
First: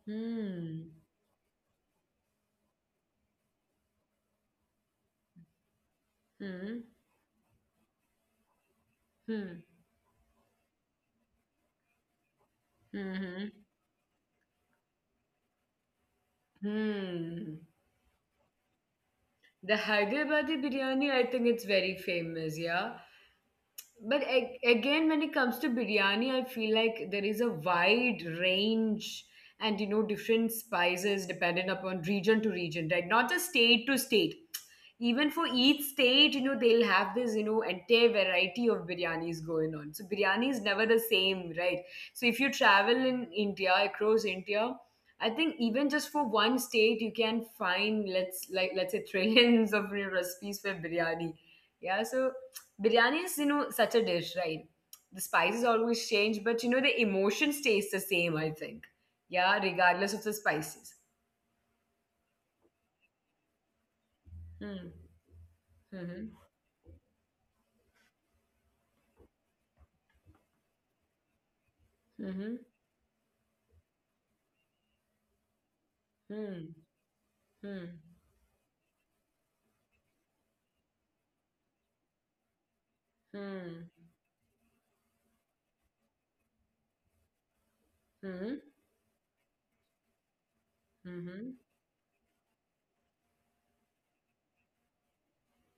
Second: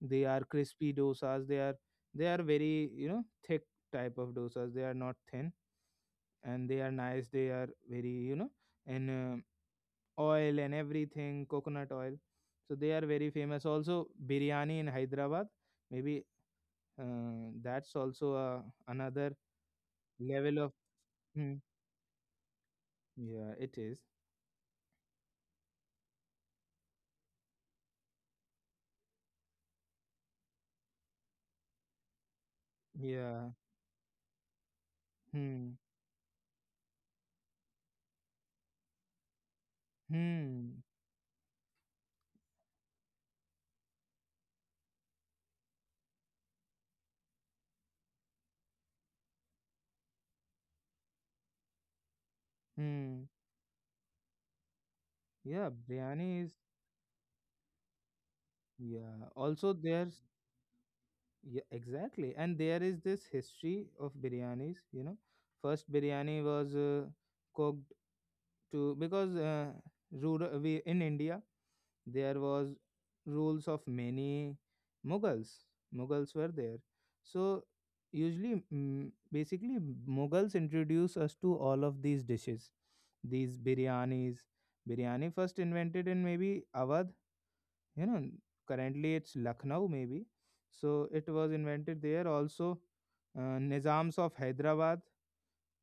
B: They are
A: Hmm.
B: crispy dosas. They are very thick type of dosas. They are not thin, and they
A: Hmm.
B: are nice. They are very, and
A: Hmm.
B: oil and everything, coconut oil. So they are very
A: Hmm.
B: famous. Also biryani in Hyderabad, maybe,
A: Hmm.
B: that's also, another
A: The
B: level
A: Hyderabadi
B: of...
A: biryani, I think
B: Hmm.
A: it's very famous, yeah.
B: Yeah, it is.
A: But again, when it comes to biryani, I feel like there is a wide range and, different spices dependent upon region to region, right? Not
B: Yeah.
A: just state to state. Even for
B: Hmm.
A: each state, they'll have this, entire variety of biryanis going on. So biryani is
B: Hmm.
A: never the same, right? So if you travel in India, across India, I think even just for one state, you can find, let's say trillions of, recipes for biryani. Yeah, so biryani
B: Hmm.
A: is, such a dish, right? The spices
B: Yeah,
A: always
B: biryani
A: change,
B: is...
A: but, the emotion stays the same. I think,
B: Yeah,
A: yeah,
B: also
A: regardless
B: there's...
A: of the spices.
B: Yeah, exactly, and there is this history of biryanis,
A: Hmm.
B: first
A: Hmm.
B: biryani was, cooked to, because, rural, we, in India there
A: Hmm.
B: was rules of many Mughals. Mughals were
A: Hmm.
B: there, so
A: Hmm.
B: usually, basically Mughals introduce us to all of these dishes, these
A: Hmm.
B: biryanis. Biryani first invented in maybe Awadh, you know.
A: Hmm.
B: Currently it's Lucknow maybe, so it was
A: Mhm.
B: invented there. Also, Nizams of Hyderabad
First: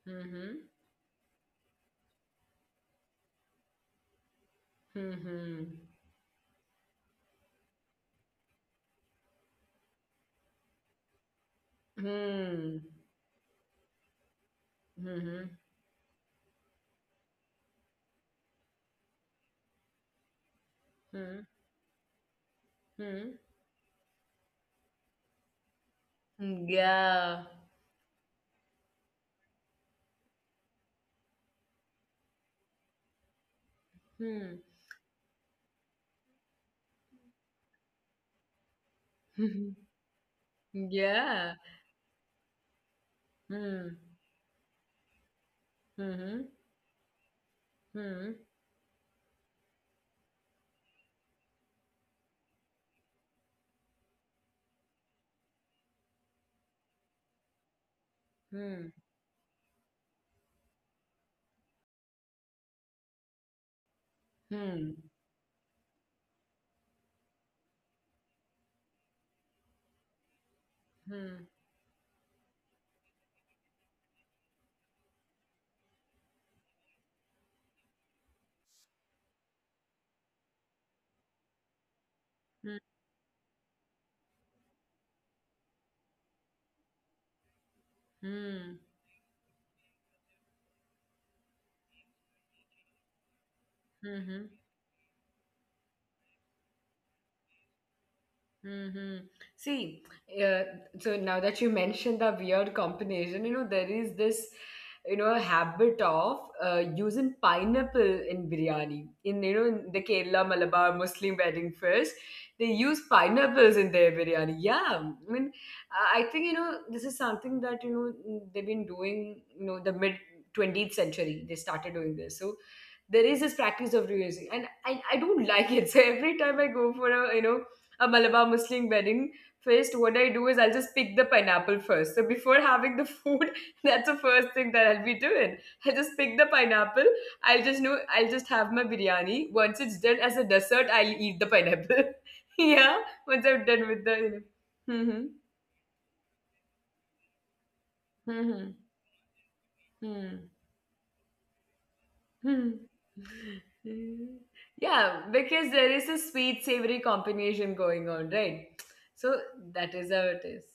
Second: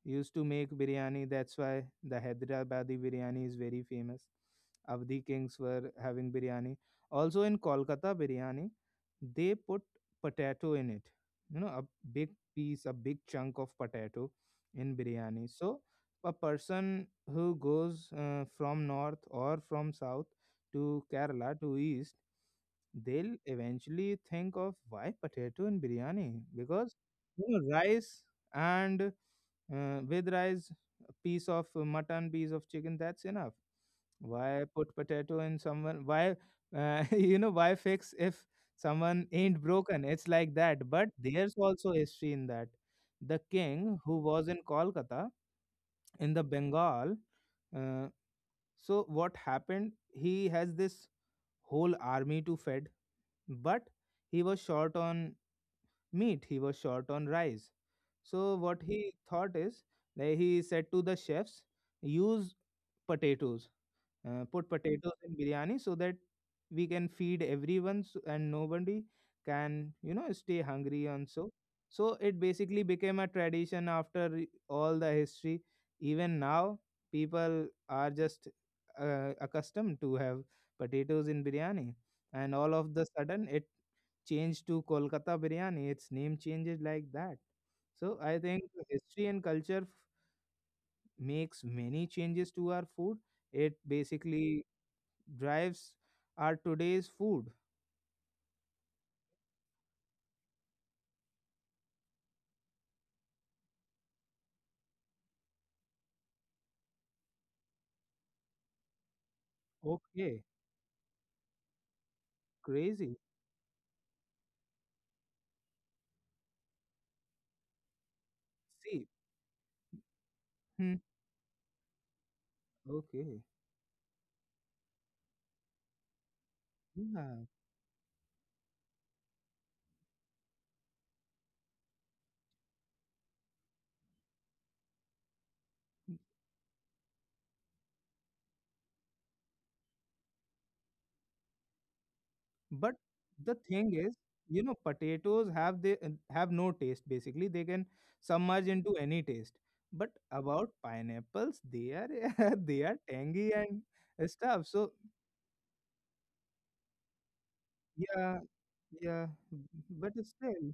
B: used to
A: Mhm.
B: make biryani. That's why the Hyderabadi biryani is very famous. Avdi kings
A: Mhm.
B: were having biryani. Also in Kolkata biryani, they put potato in it. You know, a big
A: Hmm.
B: piece, a big chunk of potato in biryani.
A: Mhm.
B: So a person who goes, from north or from south to
A: Hmm.
B: Kerala to east, they'll
A: Hmm.
B: eventually think of why potato in biryani, because
A: Yeah.
B: rice and, with rice, a piece of, mutton, piece of chicken, that's enough.
A: Hmm.
B: Why put potato in someone? Why, why fix if someone ain't broken? It's like that. But
A: Yeah.
B: there's also history in that. The king
A: Hmm.
B: who was in Kolkata, in the
A: Mhm.
B: Bengal, uh,
A: Hmm.
B: so what happened? He has this whole army to feed, but he was short on meat. He was short on rice. So what
A: Hmm.
B: he thought is that he said to the chefs, use potatoes, put
A: Hmm.
B: potatoes in biryani so that we can feed everyone so, and nobody can stay hungry and
A: Hmm.
B: so. So it basically became a tradition after all the history. Even now, people are just, accustomed to have potatoes in biryani, and all
A: Hmm.
B: of the sudden changed to Kolkata biryani. Its name changes like that. So I think
A: Hmm.
B: history and culture makes many changes to our food. It
A: Mhm.
B: basically drives our today's food.
A: Mm-hmm. See, uh, so now that you mentioned the weird combination, there is this, habit of using pineapple in biryani. In, in the
B: Okay,
A: Kerala Malabar Muslim wedding first, they use
B: crazy.
A: pineapples in their biryani. Yeah. I mean, I think, this is something that, they've been
B: See,
A: doing, the mid
B: hmm,
A: 20th century. They started doing this. So, there
B: okay,
A: is this practice of reusing, and I don't like it. So every time I go for a
B: yeah.
A: a Malabar Muslim wedding feast, what I do is I'll just pick the pineapple first, so before having the food. That's the first thing that I'll be doing. I just pick the pineapple. I'll just know I'll just have my biryani. Once it's done, as a dessert, I'll eat the pineapple.
B: But
A: Yeah, once
B: the
A: I'm done
B: thing
A: with
B: is,
A: the mm-hmm.
B: potatoes have they have no taste. Basically, they can submerge
A: Mm-hmm.
B: into any taste. But
A: Hmm.
B: about pineapples, they are
A: Yeah,
B: they are tangy and stuff. So
A: because there is a sweet savory combination going on,
B: yeah,
A: right?
B: yeah,
A: So that is
B: but
A: how
B: it's
A: it is.
B: still,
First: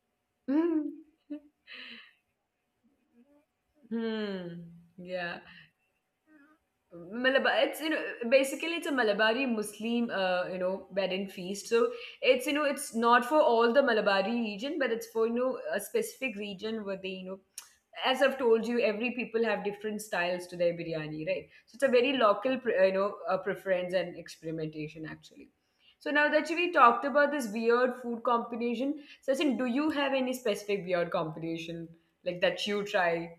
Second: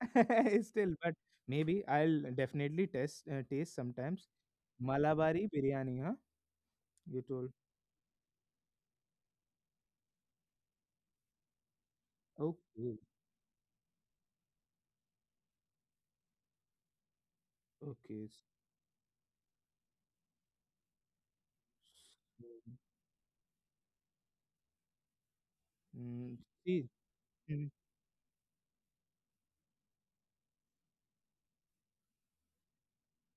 B: it's still, but maybe I'll definitely test taste sometimes.
A: Hmm. Yeah.
B: Malabari biryani, huh? You told.
A: Malabar, it's basically it's a Malabari Muslim wedding feast. So it's it's
B: Okay,
A: not for all the Malabari region, but it's for a specific region where they as
B: okay.
A: I've told you, every people have different styles to their biryani, right? So it's a very
B: So,
A: local preference and experimentation actually. So now
B: mm,
A: that we
B: see,
A: talked about this
B: mm,
A: weird food combination, Sachin, do you have any specific weird combination like that you try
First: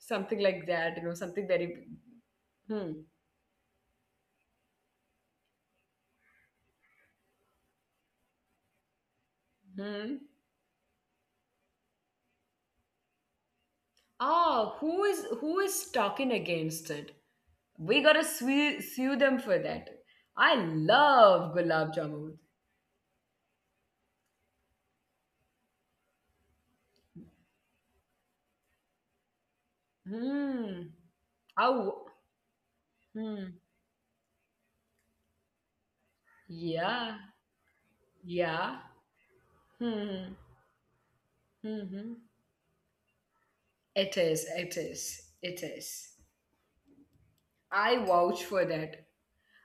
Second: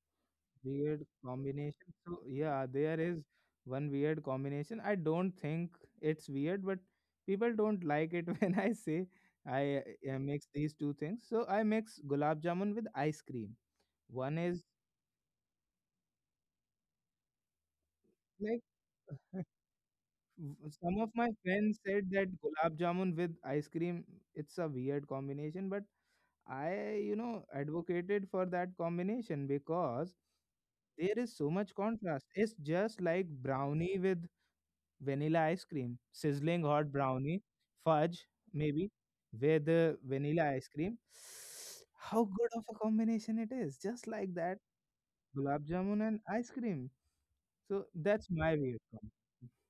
A: something like that? You
B: weird
A: know something very
B: combination. So yeah,
A: hmm.
B: there is one weird combination. I don't think it's weird, but people don't like it when I say I,
A: Hmm.
B: mix these two things. So I mix gulab jamun with ice cream. One is
A: Ah, who is talking against it? We gotta
B: like,
A: sue them for that. I
B: some of my
A: love
B: friends
A: gulab
B: said that
A: jamun.
B: gulab jamun with ice cream, it's a weird combination, but I you know advocated for that combination because
A: Hmm.
B: there is so much
A: How?
B: contrast. It's just like
A: Hmm.
B: brownie with vanilla ice cream, sizzling hot
A: Yeah.
B: brownie fudge,
A: Yeah.
B: maybe with,
A: Hmm.
B: vanilla ice cream.
A: Hmm. Hmm.
B: How good of a combination it is, just
A: It
B: like
A: is.
B: that.
A: It is. It
B: Gulab jamun
A: is.
B: and ice cream, so
A: I
B: that's
A: vouch
B: my
A: for
B: weird
A: that.
B: combination.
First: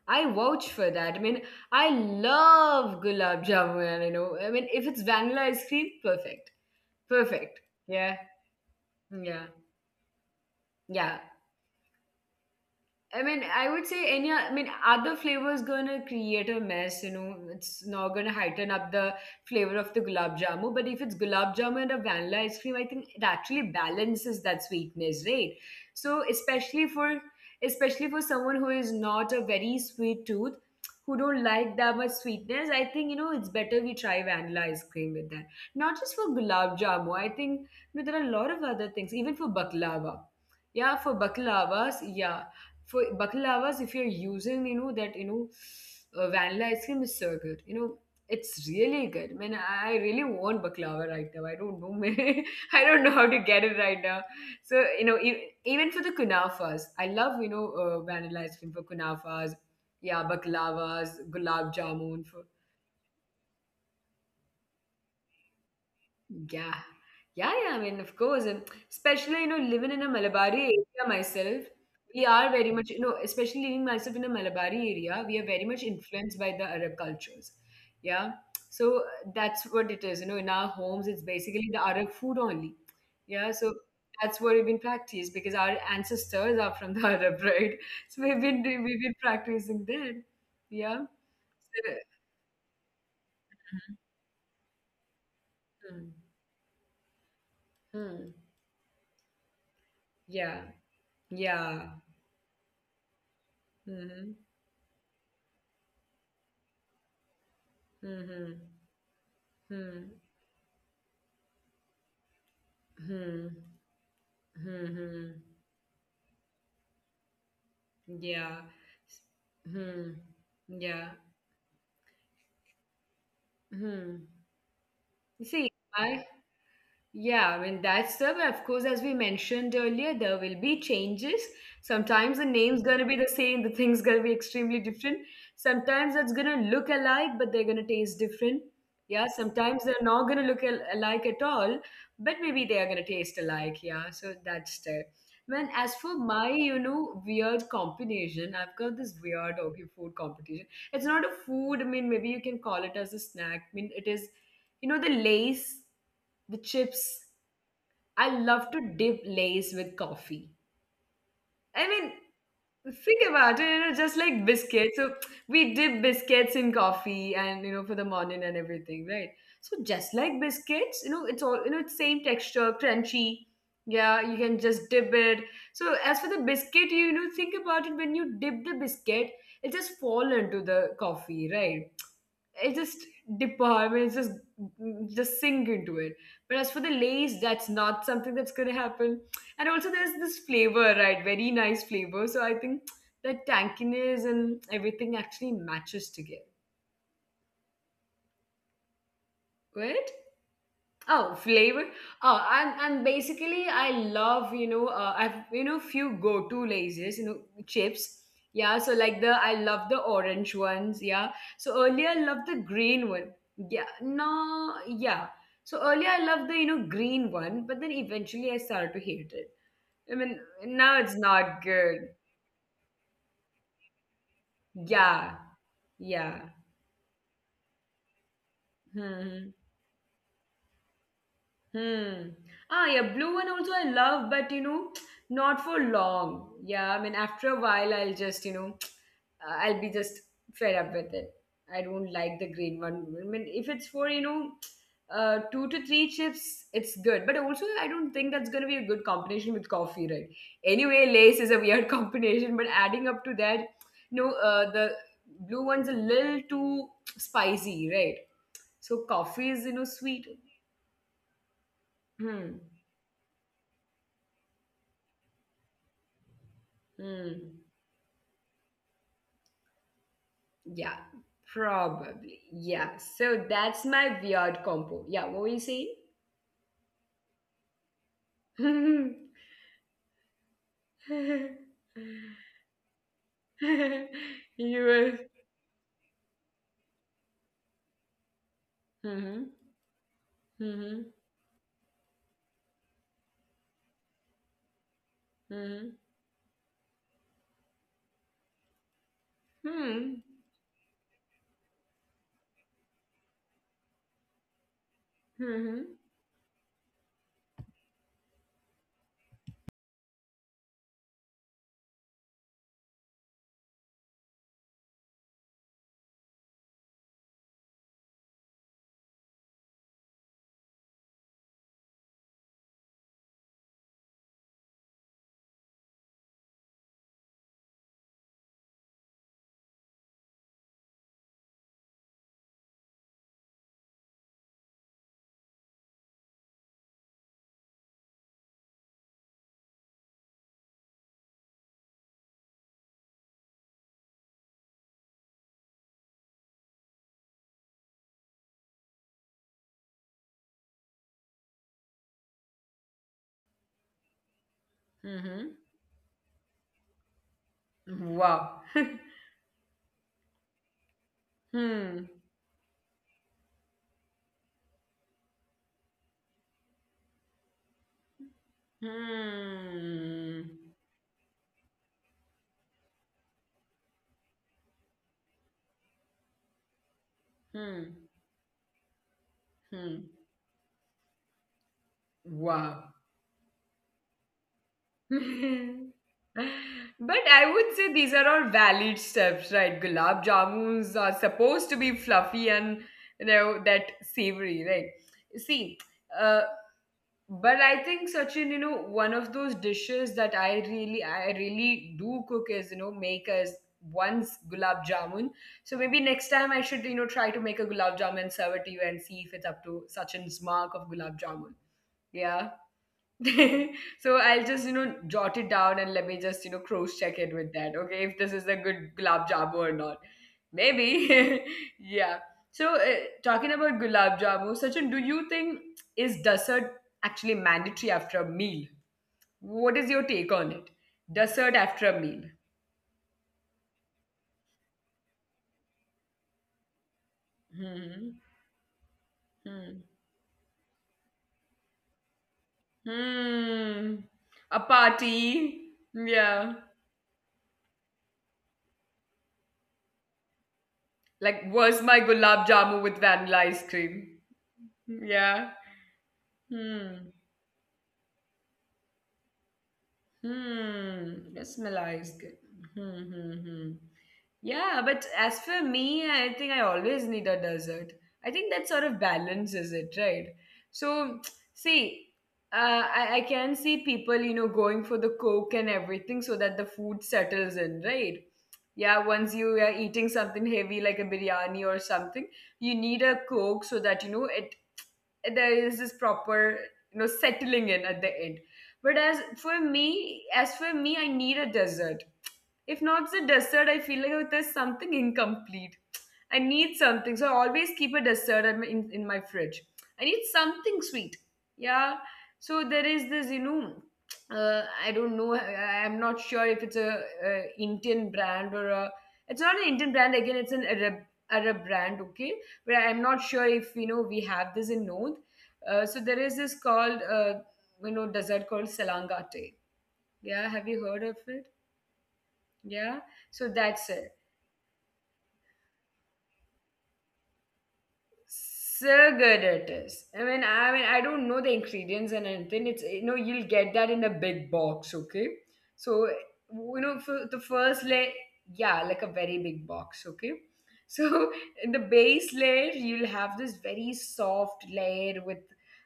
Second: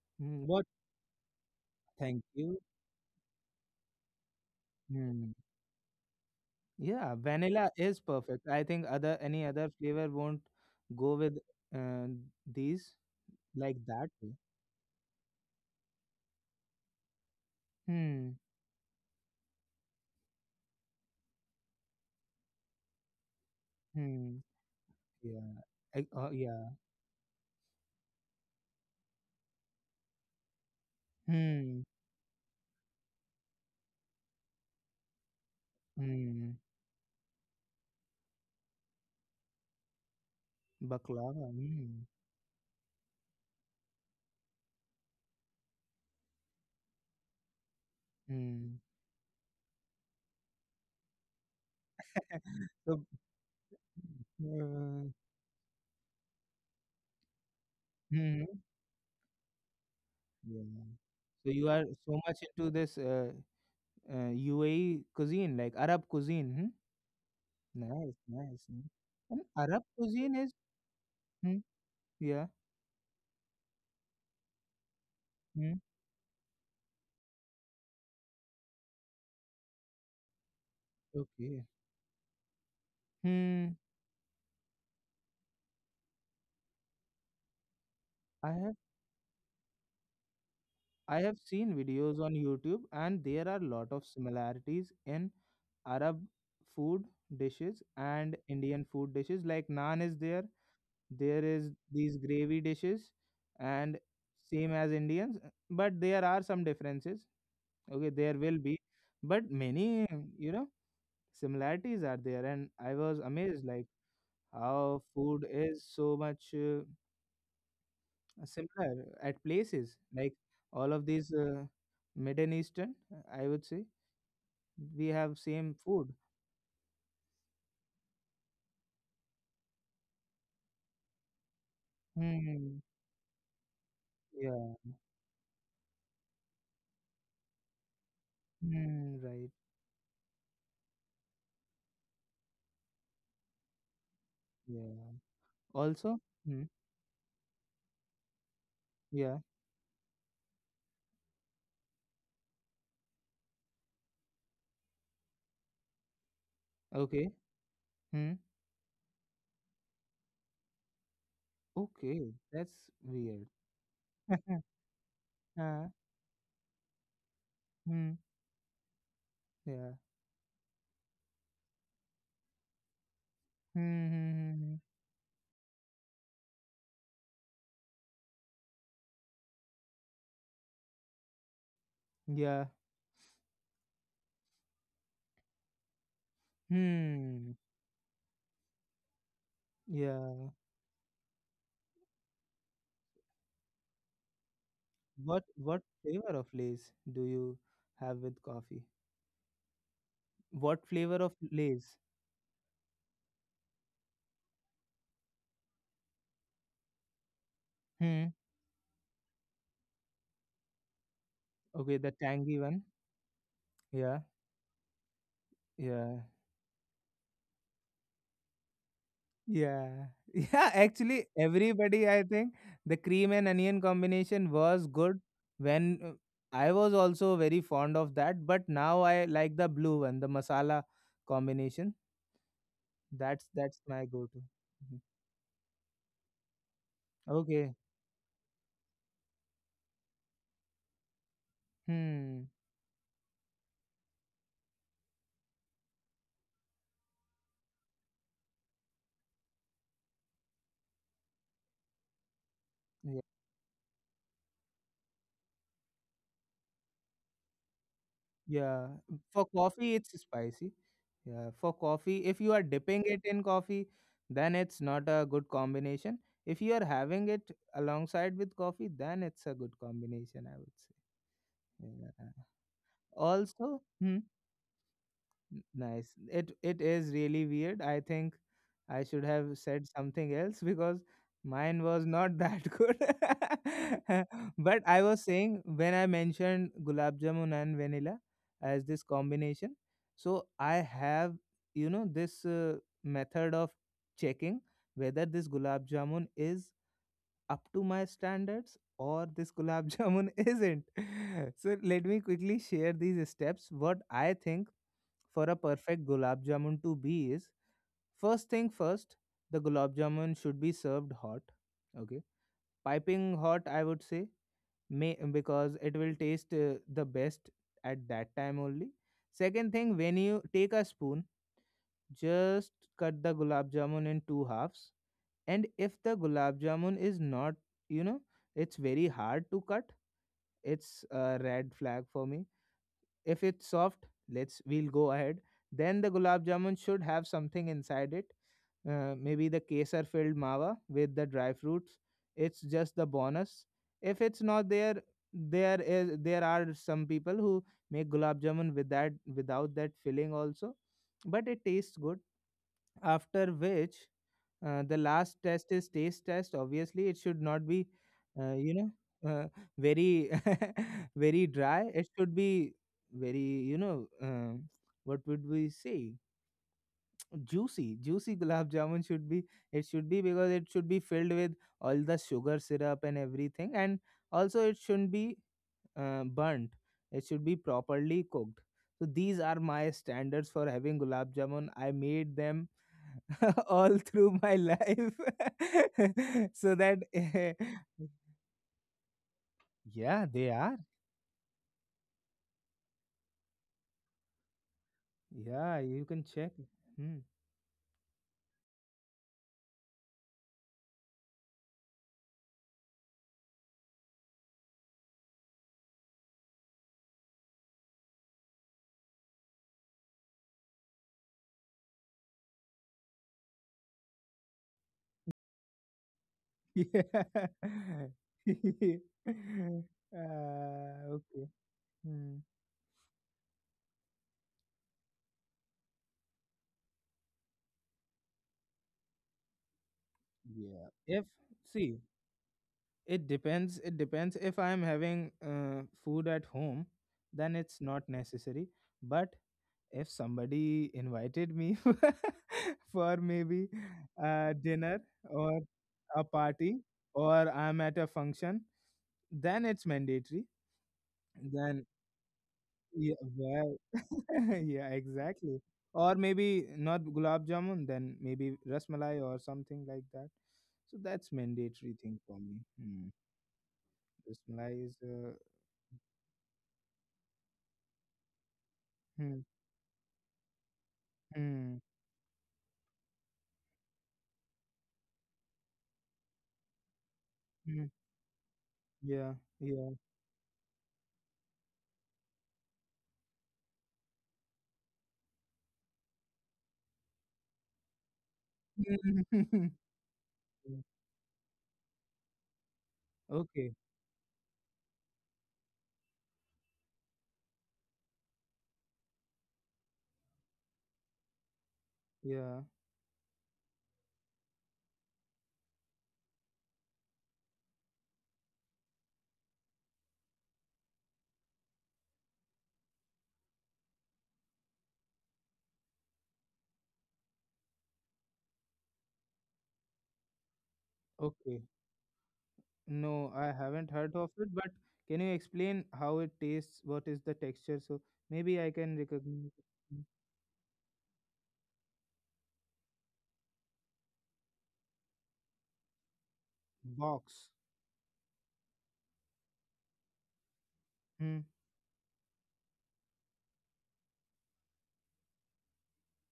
A: I
B: Mm, what,
A: vouch for that. I mean, I
B: thank you.
A: love gulab jamun. I mean, if it's
B: Hmm.
A: vanilla ice cream, perfect.
B: Yeah,
A: Perfect.
B: vanilla is
A: Yeah.
B: perfect. I think other any
A: Yeah.
B: other flavor won't go
A: Yeah.
B: with, uh, these,
A: I mean, I
B: like
A: would say
B: that.
A: any. I mean, other flavors gonna create a mess. It's not gonna
B: Hmm.
A: heighten up the flavor of the gulab jamun. But if it's gulab jamun and a vanilla ice cream, I think it actually
B: Hmm.
A: balances that sweetness, right?
B: Yeah. I,
A: So
B: yeah.
A: especially for someone who is not a very sweet tooth, who don't like
B: Hmm.
A: that much sweetness, I think it's better we try vanilla ice cream with that. Not just for
B: Hmm.
A: gulab jamun. I think there are a lot of other things, even for baklava. Yeah, for
B: Baklava.
A: baklavas,
B: Hmm.
A: yeah, for baklavas, if you're using that vanilla ice cream is so good, it's
B: Hmm.
A: really good. I mean, I really want baklava right now. I don't know. I
B: So,
A: don't know how to get it right now. So
B: uh,
A: even for the kunafas, I love vanilla ice
B: hmm.
A: cream for kunafas. Yeah,
B: Yeah.
A: baklavas,
B: So you
A: gulab
B: are so
A: jamun.
B: much into this, UAE cuisine, like Arab cuisine. Hmm?
A: Yeah. Yeah, yeah. I mean,
B: Nice.
A: of course. And
B: Nice. Hmm. And Arab
A: living in a
B: cuisine is...
A: Malabari area
B: Hmm.
A: myself, we
B: Yeah.
A: are very much, especially living myself in a Malabari area, we are very
B: Hmm.
A: much influenced by the Arab cultures. Yeah. So that's what it is. In our homes, it's
B: Okay.
A: basically the Arab food only. Yeah.
B: Hmm.
A: So that's what we've been practiced because our ancestors are from the Arab, right? So we've
B: I
A: been
B: have.
A: doing, we've been practicing that. Yeah.
B: I have seen
A: So,
B: videos on YouTube, and there are a lot of similarities in
A: hmm.
B: Arab food dishes and
A: Hmm.
B: Indian food dishes. Like naan is there,
A: Yeah.
B: there is
A: Yeah.
B: these gravy dishes, and
A: Hmm.
B: same as Indians, but there are some differences. Okay, there
A: Hmm.
B: will be, but many
A: Hmm.
B: you know similarities are there, and I was amazed
A: Hmm.
B: like
A: Hmm.
B: how
A: Hmm.
B: food is so much...
A: Yeah.
B: similar
A: S-
B: at places,
A: Hmm.
B: like all of
A: Yeah.
B: these, Middle Eastern, I would say
A: Hmm.
B: we have
A: You
B: same
A: see,
B: food.
A: I. Yeah, I mean, that's the, but of course, as we mentioned earlier, there will be changes. Sometimes the
B: Hmm.
A: name's going to be the same, the thing's going to be
B: Yeah.
A: extremely different. Sometimes it's going to look alike, but they're going to taste different.
B: Hmm.
A: Yeah,
B: Right.
A: sometimes they're not going to alike at all, but maybe they are going to taste alike. Yeah, so that's there.
B: Yeah.
A: Man, as
B: Also.
A: for my,
B: Hmm.
A: weird combination, I've got this
B: Yeah.
A: weird, okay, food competition. It's not a food, I mean, maybe you can call it as a snack. I mean, it is, the lace. The chips.
B: Okay. Hmm.
A: I love to dip Lays with coffee. I mean,
B: Okay. That's
A: think
B: weird.
A: about it, just like biscuits. So we
B: Uh,
A: dip biscuits in coffee and, for the
B: hmm.
A: morning and everything, right? So
B: Yeah.
A: just like biscuits, it's all, it's same texture, crunchy.
B: Hmm.
A: Yeah, you
B: Hmm,
A: can
B: hmm,
A: just dip it. So as for the biscuit, think about it, when you dip the biscuit, it just fall into the coffee, right?
B: hmm. Yeah.
A: I just department, I mean, just sink into it. But as for the lace,
B: Hmm.
A: that's not something that's gonna happen. And also there's this
B: Yeah.
A: flavor, right? Very nice flavor. So I think that tankiness and everything
B: What
A: actually
B: What
A: matches together.
B: flavor of Lay's do you have with coffee?
A: Right?
B: What flavor
A: Oh,
B: of
A: flavor.
B: Lay's?
A: Oh, and basically, I love I've few go to lasers, chips.
B: Hmm.
A: Yeah, so like the, I love the orange ones. Yeah, so
B: Okay,
A: earlier
B: the
A: I loved the
B: tangy one.
A: green one. Yeah,
B: Yeah.
A: no, yeah. So earlier
B: Yeah.
A: I loved the green one, but then eventually I started to hate it.
B: Yeah.
A: I mean,
B: Yeah,
A: now it's
B: actually
A: not good.
B: everybody I think the cream and onion combination was good
A: Yeah,
B: when,
A: yeah.
B: I was also very fond of that, but
A: Hmm.
B: now I
A: Hmm.
B: like the blue one, the masala combination.
A: Hmm. Ah, yeah, blue one
B: That's
A: also
B: that's
A: I
B: my
A: love,
B: go-to.
A: but
B: Mhm.
A: not for long. Yeah, I mean, after a
B: Okay.
A: while, I'll just, I'll be just fed up with it. I don't like the
B: Hmm.
A: green one. I mean, if it's for, two to three chips, it's good. But also, I don't think that's going to be a good combination with coffee, right? Anyway, lace is a weird combination, but adding up
B: Yeah.
A: to that, no, the blue one's a little too spicy, right?
B: Yeah,
A: So coffee
B: for
A: is,
B: coffee it's
A: sweet.
B: spicy. Yeah, for coffee, if
A: Hmm.
B: you are dipping it in coffee, then it's not a good combination. If you are having it
A: Mm,
B: alongside with coffee, then it's a good combination, I would
A: yeah,
B: say.
A: probably.
B: Yeah.
A: Yeah. So that's
B: Also,
A: my
B: hmm?
A: weird combo. Yeah, what were you saying?
B: Nice. It is really weird. I think I should have said something else because mine was not that good.
A: You
B: But I
A: were.
B: was saying, when I mentioned gulab jamun and vanilla as this
A: Mm-hmm.
B: combination, so I
A: Mm-hmm.
B: have this, method of checking whether this
A: Mm-hmm.
B: gulab jamun is up to my standards or this gulab
A: Mm-hmm.
B: jamun isn't. So let me quickly share these steps, what I think for a
A: Mm-hmm.
B: perfect gulab jamun to be is, first thing first, the gulab jamun should be served hot. Okay, piping hot, I would say, may, because it will taste, the best at that time only. Second thing, when you take a spoon, just cut the gulab jamun in two halves. And if the gulab jamun is not, you know, it's very hard to cut, it's a red flag for me. If it's soft, let's we'll go ahead. Then the gulab jamun should have something inside it. Maybe the kesar filled mawa with the dry fruits. It's just the bonus. If it's not there, there is there are some people who make gulab jamun without that filling also, but it tastes good. After which, the
A: Mm-hmm.
B: last test is taste test. Obviously it should not be,
A: Wow.
B: uh, you know uh, very very dry.
A: Hmm.
B: It should be very, you know um what would we say, juicy. Juicy gulab jamun should be. It should be
A: Hmm.
B: because it should be filled with all the sugar syrup and everything, and also it shouldn't be, burnt. It should be
A: Hmm.
B: properly cooked. So these are my
A: Hmm.
B: standards for having gulab jamun. I made them
A: Wow.
B: all through my life,
A: But
B: so that,
A: I would say these are all valid steps, right? Gulab
B: yeah, they are.
A: jamuns are supposed to be fluffy and that savory, right? See,
B: Yeah, you can
A: uh,
B: check. Hmm.
A: but I think Sachin, one of those dishes that I really do cook is make as once gulab jamun. So maybe next time I should try to make a gulab jamun and serve it to you and see if it's up to Sachin's mark of gulab jamun. Yeah. So I'll just, jot it down and let me just, cross
B: Yeah.
A: check it with that. Okay, if this is a good gulab jamu or not. Maybe.
B: Okay.
A: Yeah.
B: Hmm.
A: So talking about gulab jamu, Sachin, do you think is dessert actually mandatory after a meal? What is your take on it?
B: Yeah. If
A: Dessert after a
B: see,
A: meal.
B: it depends. It depends. If I am having, food at home, then it's not
A: Hmm.
B: necessary. But
A: Hmm.
B: if somebody invited me for maybe
A: Hmm. A
B: a dinner
A: party.
B: or a
A: Yeah.
B: party, or I'm at a function, then it's mandatory.
A: Like, where's
B: Then
A: my gulab jamu with
B: yeah,
A: vanilla ice
B: well,
A: cream?
B: yeah,
A: Yeah.
B: exactly. Or maybe
A: Hmm.
B: not gulab jamun, then maybe rasmalai or something like that. So
A: Hmm,
B: that's
A: the smell
B: mandatory
A: is
B: thing
A: good.
B: for me.
A: Hmm,
B: Hmm.
A: hmm, hmm. Yeah,
B: Rasmalai
A: but
B: is,
A: as for me, I think I always need a dessert. I think that sort of
B: hmm,
A: balances it, right? So,
B: hmm,
A: see, I can see people, going for the coke and everything so that the food settles in,
B: hmm,
A: right? Yeah, once
B: yeah,
A: you are
B: yeah.
A: eating something heavy like a biryani or something, you need a coke so that, it there is this proper settling in at the end. But as for me, I need a desert. If not the dessert,
B: Okay,
A: I feel like there's something incomplete. I need something, so I always keep a dessert at my, in my fridge. I need something sweet. Yeah. So
B: yeah,
A: there is this, I don't know. I'm not sure if it's a Indian brand or a. It's not an Indian brand again. It's an Arab brand. Okay, but I'm not sure if we have this in North. So there is this called dessert called salangate. Yeah, have you heard of it?
B: okay.
A: Yeah.
B: No,
A: So
B: I
A: that's
B: haven't heard
A: it.
B: of it, but can you explain how it tastes? What is the texture? So maybe I can
A: So good
B: recognize
A: it
B: it.
A: is. I mean, I don't know the ingredients and anything. It's you'll get that in a big box, okay? So for
B: Box.
A: the first layer, yeah, like a very big box, okay?
B: Hmm.
A: So in the base layer, you'll have this very soft layer with,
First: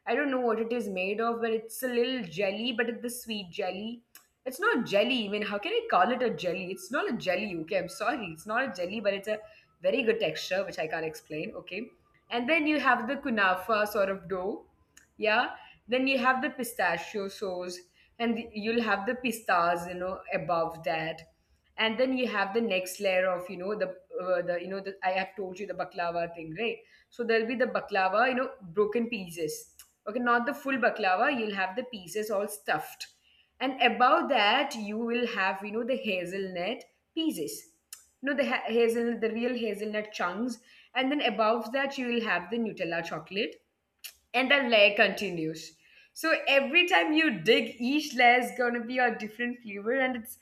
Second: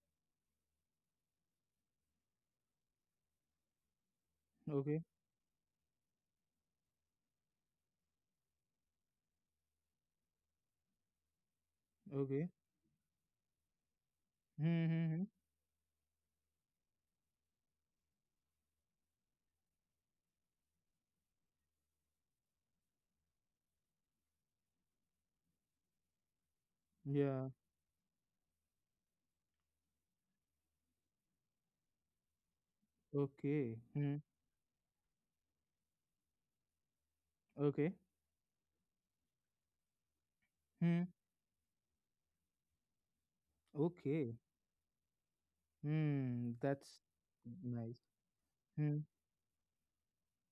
A: I don't know what it is made of, but it's a little jelly, but it's the sweet jelly. It's not
B: Okay.
A: jelly. I mean, how can I call it a jelly? It's not a jelly, okay? I'm sorry, it's not a jelly, but it's a very good texture, which I can't explain, okay?
B: Okay.
A: And then you have the kunafa sort of
B: Hmm.
A: dough.
B: Hmm, hmm.
A: Yeah, then you have the pistachio sauce, and you'll have the pistas, above that. And then you have the next layer of, you know the you know the, I have told you the baklava thing, right? So
B: Yeah.
A: there'll be the baklava, broken pieces. Okay, not the full baklava, you'll have the pieces all stuffed.
B: Okay.
A: And
B: Hmm.
A: above that you will have, the hazelnut pieces,
B: Okay.
A: hazelnut, the real hazelnut chunks.
B: Hmm.
A: And then above that you will have the Nutella chocolate,
B: Okay.
A: and the layer continues. So
B: Hmm.
A: every
B: That's
A: time you dig,
B: nice.
A: each layer is gonna
B: Hmm.
A: be a different flavor, and it's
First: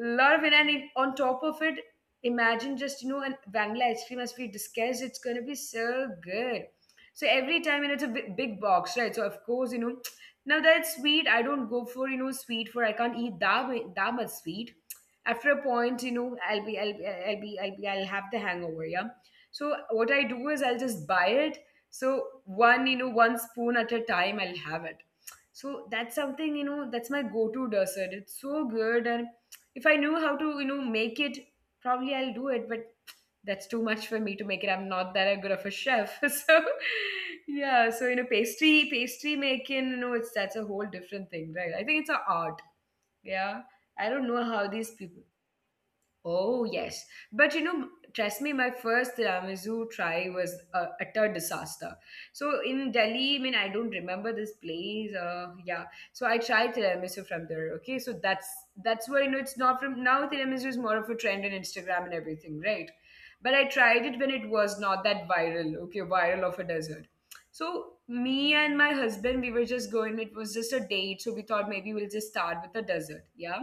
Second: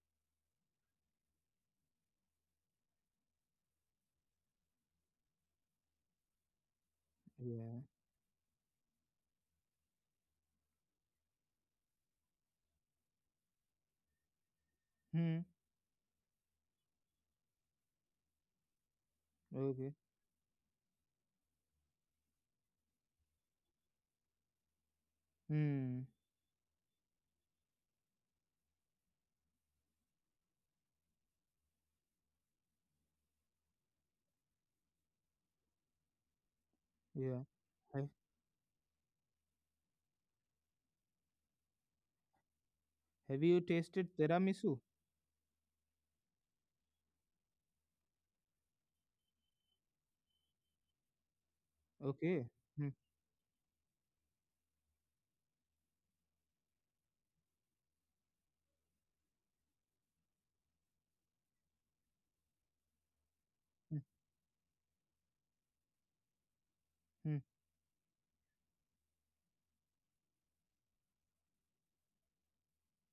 A: a lot of it. And it, on top of it, imagine just, an vanilla ice cream as we discussed. It's gonna be so good. So every
B: Yeah.
A: time, and it's a big box, right? So of course, now that's sweet. I don't go for, sweet, for I can't eat that that much sweet.
B: Hmm.
A: After a point, I'll be I'll be I'll be I'll be I'll have the hangover. Yeah. So
B: Okay.
A: what I do is I'll just buy it, so one, one spoon at a time I'll have it. So that's
B: Hmm.
A: something, that's my go-to dessert. It's so good. And if I knew how to, make it, probably I'll do it, but that's too much for me to make it. I'm not that good of a chef so
B: Yeah.
A: yeah. So
B: Have,
A: pastry making, you know it's that's a whole different thing, right? I think it's an art. Yeah,
B: have you
A: I don't know
B: tasted
A: how these people…
B: tiramisu?
A: Oh, yes. But you know, trust me, my first tiramisu try was a utter disaster. So in
B: Okay.
A: Delhi, I
B: Hmm.
A: mean, I don't remember this place. Yeah. So I tried tiramisu from there. Okay. So that's where, it's not from now. Tiramisu is more of a trend on Instagram and everything, right? But I tried it when
B: Hmm.
A: it was not that viral. Okay, viral of a desert.
B: Hmm,
A: So me and my husband, we were just going. It was just a date, so we thought maybe we'll just start with the desert. Yeah,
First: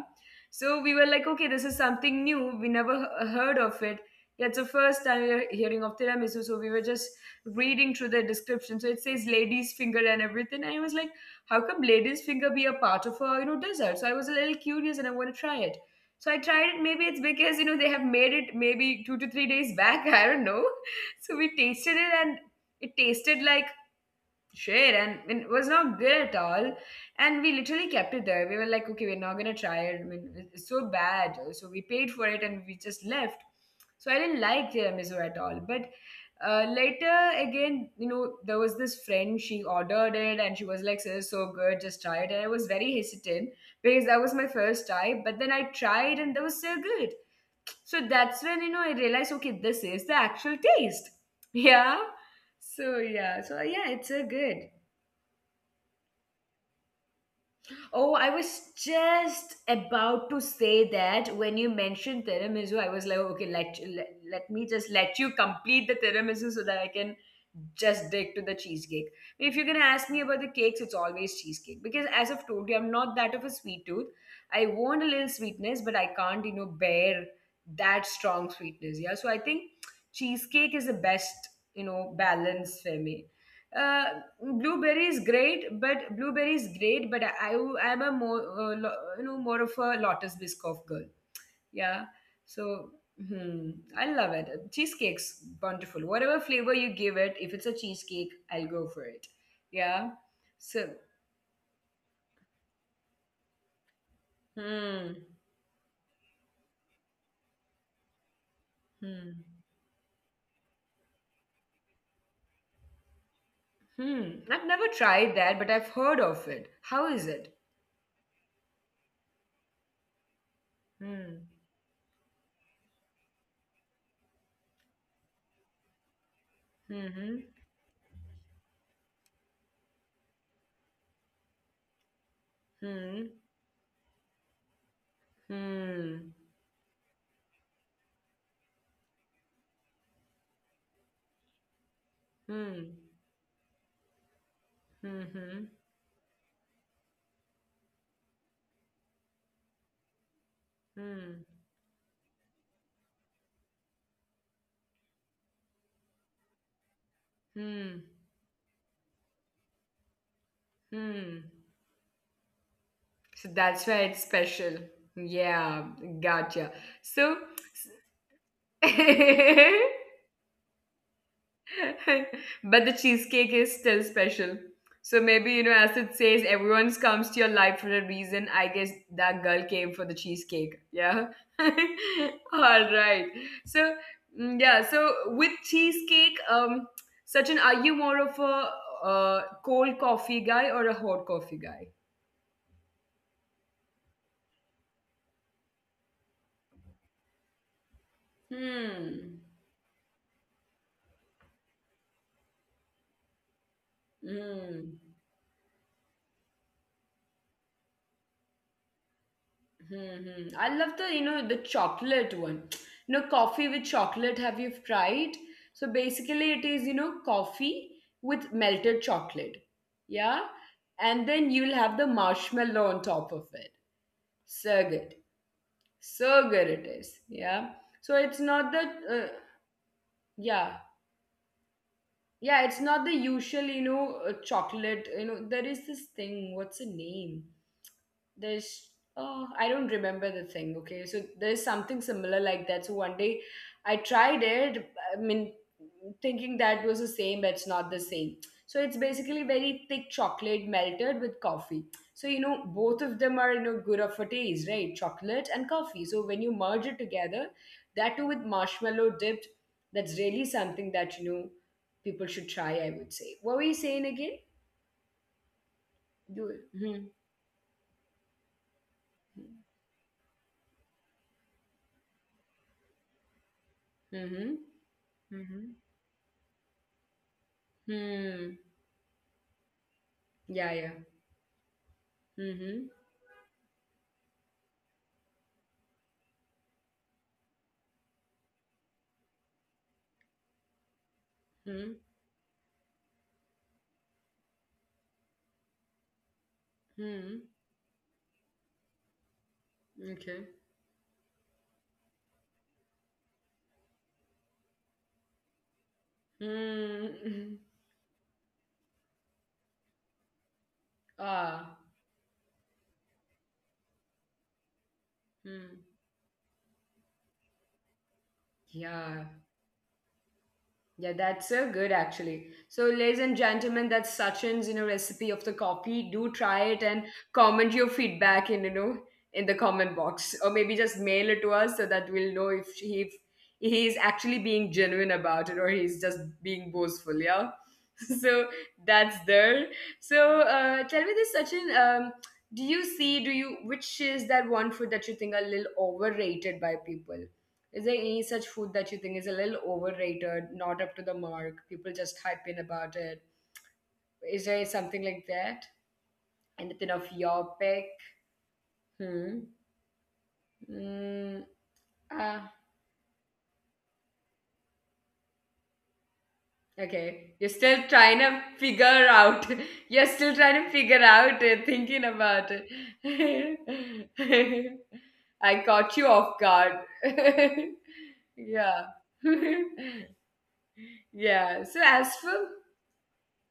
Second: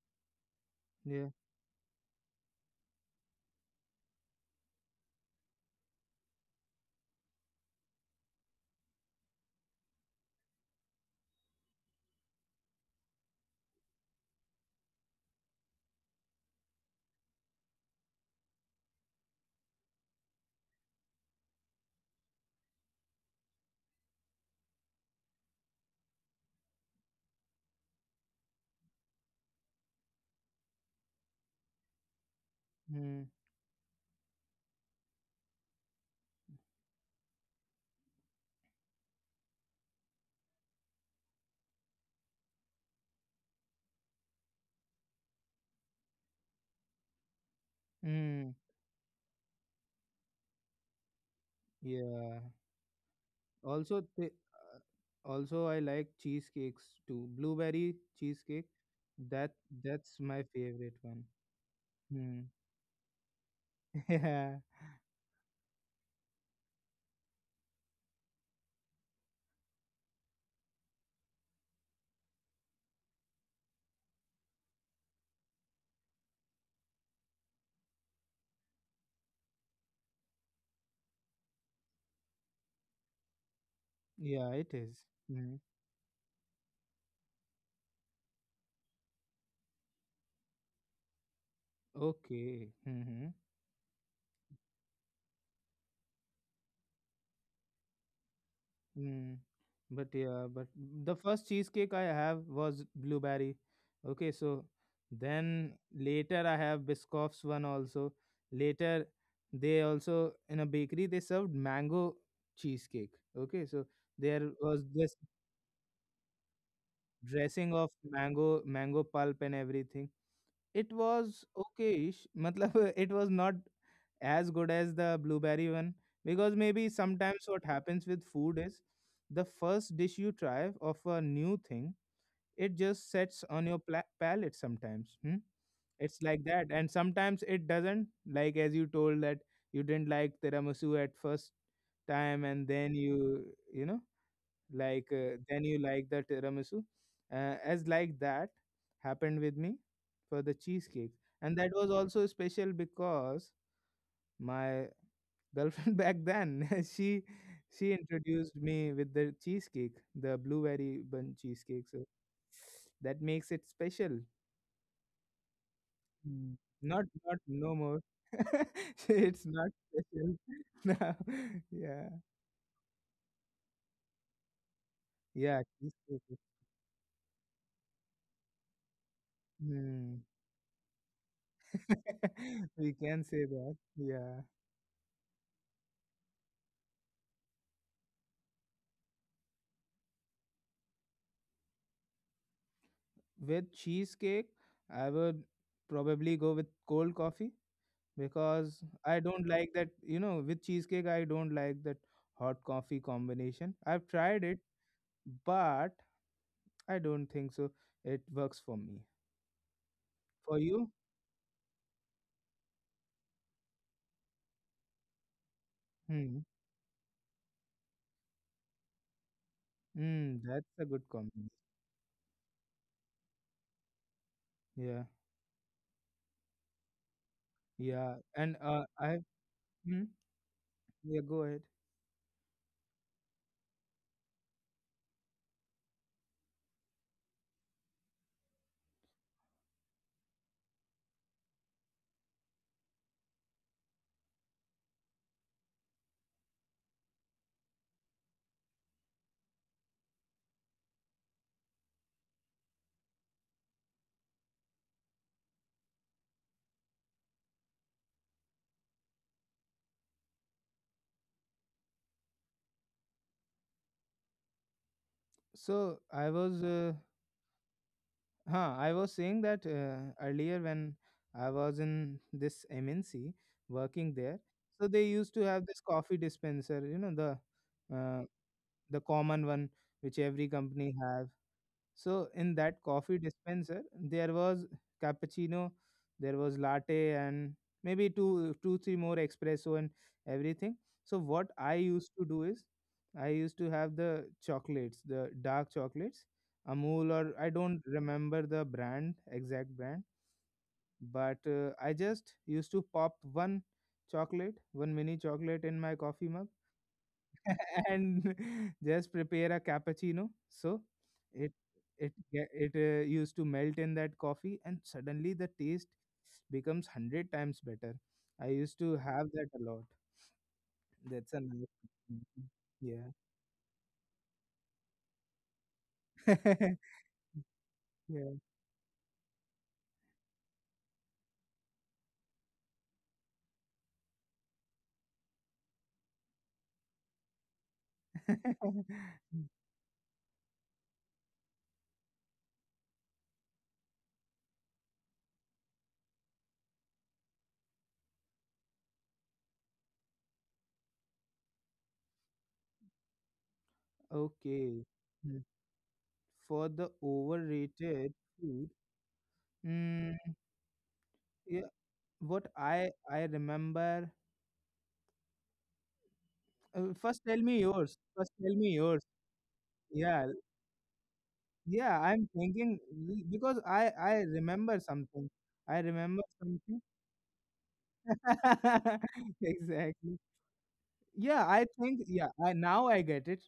A: so we were like,
B: yeah.
A: okay, this is something new. We never heard of it. That's the first time we are hearing of tiramisu. So we were just reading through the description. So it says lady's finger and everything. And I was like, how come lady's finger be a part of a, dessert? So I was a little curious and I want to try it. So I tried it. Maybe it's because, they have made it maybe 2 to 3 days back. I don't know. So we tasted it and it tasted like share, and it was not good at all. And we literally kept it there. We were like, okay, we're not gonna try it. I mean, it's so bad. So we paid for it and we just
B: Hmm.
A: left. So I didn't like tiramisu at all. But later again, there was this friend. She ordered it and she was like, this is so good, just try it. And I was very hesitant because that was my first time. But then I tried, and that was so good. So that's
B: Hmm.
A: when, I realized okay, this is the actual taste. Yeah.
B: Yeah.
A: So yeah, so yeah,
B: Also,
A: it's so good.
B: also I like cheesecakes too. Blueberry
A: Oh, I
B: cheesecake,
A: was
B: that
A: just
B: that's
A: about to
B: my
A: say
B: favorite one.
A: that. When you mentioned
B: Hmm.
A: tiramisu, I was like, okay, let
B: Yeah,
A: me just let you complete the tiramisu so that I can just dig to the cheesecake. If you're gonna ask me about the cakes, it's always cheesecake because as I've told you, I'm not that of a sweet tooth. I want a little sweetness, but I can't, you know, bear that strong sweetness. Yeah, so I think cheesecake is the best, you know, balance for me.
B: yeah,
A: Uh,
B: it is.
A: blueberry is
B: Hmm.
A: great, but I am a more you know, more of a Lotus Biscoff girl. Yeah,
B: Okay.
A: so
B: Mm-hmm.
A: hmm, I love it. Cheesecake's wonderful, whatever flavor you give it. If it's a cheesecake, I'll go for
B: Mm.
A: it.
B: But
A: Yeah.
B: yeah, but
A: So
B: the first cheesecake I have was blueberry. Okay, so
A: hmm.
B: then later I have Biscoff's one also. Later
A: Hmm.
B: they also in a bakery they served mango cheesecake. Okay, so
A: Hmm.
B: there
A: I've
B: was
A: never
B: this
A: tried that, but I've heard of it. How is it?
B: dressing of mango pulp and everything. It was
A: Hmm.
B: okay, matlab it was not as good as the blueberry one, because maybe sometimes
A: Hmm.
B: what happens with food is, the first dish you try of a new thing, it just
A: Hmm.
B: sets on your palate sometimes, hmm? It's
A: Hmm.
B: like that, and sometimes it doesn't. Like, as you told that, you didn't like tiramisu at first time, and
A: Hmm.
B: then you know like
A: Hmm.
B: then
A: Hmm.
B: you like the tiramisu. As like that happened with me for the cheesecake.
A: Hmm.
B: And that was also special because my girlfriend back then she she
A: Hmm.
B: introduced me with the cheesecake, the blueberry bun
A: Hmm.
B: cheesecake, so that makes
A: So
B: it
A: that's why
B: special.
A: it's special. Yeah,
B: Mm.
A: gotcha.
B: Not
A: So,
B: no more. It's
A: but
B: not special now. Yeah,
A: the cheesecake is still special. So maybe,
B: yeah,
A: you know, as it
B: cheesecake.
A: says, everyone's comes to your life for a reason. I guess that girl came for the
B: Hmm.
A: cheesecake. Yeah. All
B: We can
A: right.
B: say that,
A: So,
B: yeah.
A: mm, yeah. So with cheesecake, Sachin, are you more of a cold coffee guy or a hot coffee guy?
B: With cheesecake, I would probably go with cold coffee because I
A: Hmm.
B: don't like that, you know, with cheesecake, I don't like that hot coffee combination. I've tried it,
A: Hmm.
B: but I don't think so. It works for me.
A: Hmm, hmm.
B: For
A: I
B: you?
A: love the, you know, the chocolate one. You know, coffee with chocolate, have you tried? So
B: Hmm.
A: basically it is, you know, coffee with melted chocolate. Yeah.
B: Hmm. That's a good
A: And then
B: combination.
A: you'll have the marshmallow on top of it. So
B: Yeah.
A: good. So good it is. Yeah.
B: Yeah.
A: So it's
B: And
A: not the,
B: hmm?
A: yeah.
B: Yeah, go ahead.
A: Yeah, it's not the usual, you know, chocolate. You know, there is this thing, what's the name? There's, oh, I don't remember the thing. Okay, so there's something similar like that. So one day I tried it, I mean, thinking that was the same, but it's not the same. So it's basically very thick chocolate melted with coffee. So you know, both of them are, you know, good of a taste, right? Chocolate and coffee. So when you merge it together, that too with marshmallow dipped, that's really something that, you know, people should try, I would say. What were you saying again?
B: So I
A: You,
B: was
A: mm-hmm.
B: huh, I was saying that earlier when I was in this MNC working there. So they used to
A: Mm-hmm.
B: have this coffee dispenser, you know, uh,
A: Hmm.
B: the common one which every
A: Yeah, yeah.
B: company have. So in that
A: Mm-hmm.
B: coffee dispenser, there was cappuccino, there was latte, and maybe two, two, three more espresso and everything. So what I
A: Hmm.
B: used to do is, I used to have the chocolates, the dark chocolates, Amul, or
A: Hmm.
B: I don't remember the brand, exact brand,
A: Okay.
B: but I just used to pop one chocolate, one mini chocolate in my coffee mug
A: Hmm.
B: and just prepare a cappuccino. So it
A: Ah.
B: it used to melt in that coffee, and suddenly the
A: Hmm.
B: taste becomes hundred times better. I used to
A: Yeah.
B: have that a lot.
A: Yeah,
B: That's a
A: that's
B: nice.
A: so good
B: Mhm.
A: actually. So,
B: Yeah.
A: ladies and gentlemen, that's Sachin's, you know, recipe of the coffee. Do try it and comment your
B: Yeah.
A: feedback in, in the comment box, or maybe just mail it to us, so that we'll know if he, is actually being genuine about it, or he's just being boastful. Yeah. So that's there. So tell me this, Sachin. Do you see? Do you which is that one food that you think are a little overrated by people? Is there any such food that you think is a little overrated, not up to the mark? People just hype in about it. Is there
B: Okay.
A: something like
B: Hmm.
A: that?
B: For
A: Anything
B: the
A: of your pick?
B: overrated food,
A: Hmm.
B: mm,
A: Mm,
B: yeah, what
A: ah.
B: I remember. First,
A: Okay.
B: tell
A: You're
B: me
A: still
B: yours.
A: trying
B: First,
A: to
B: tell me yours.
A: figure out. You're
B: Yeah,
A: still trying to figure out it,
B: yeah,
A: thinking
B: I'm
A: about it.
B: thinking because I remember something.
A: I
B: I
A: caught you
B: remember
A: off guard.
B: something.
A: Yeah.
B: Exactly. Yeah,
A: Yeah.
B: I
A: So
B: think,
A: as for,
B: yeah, I now I get it.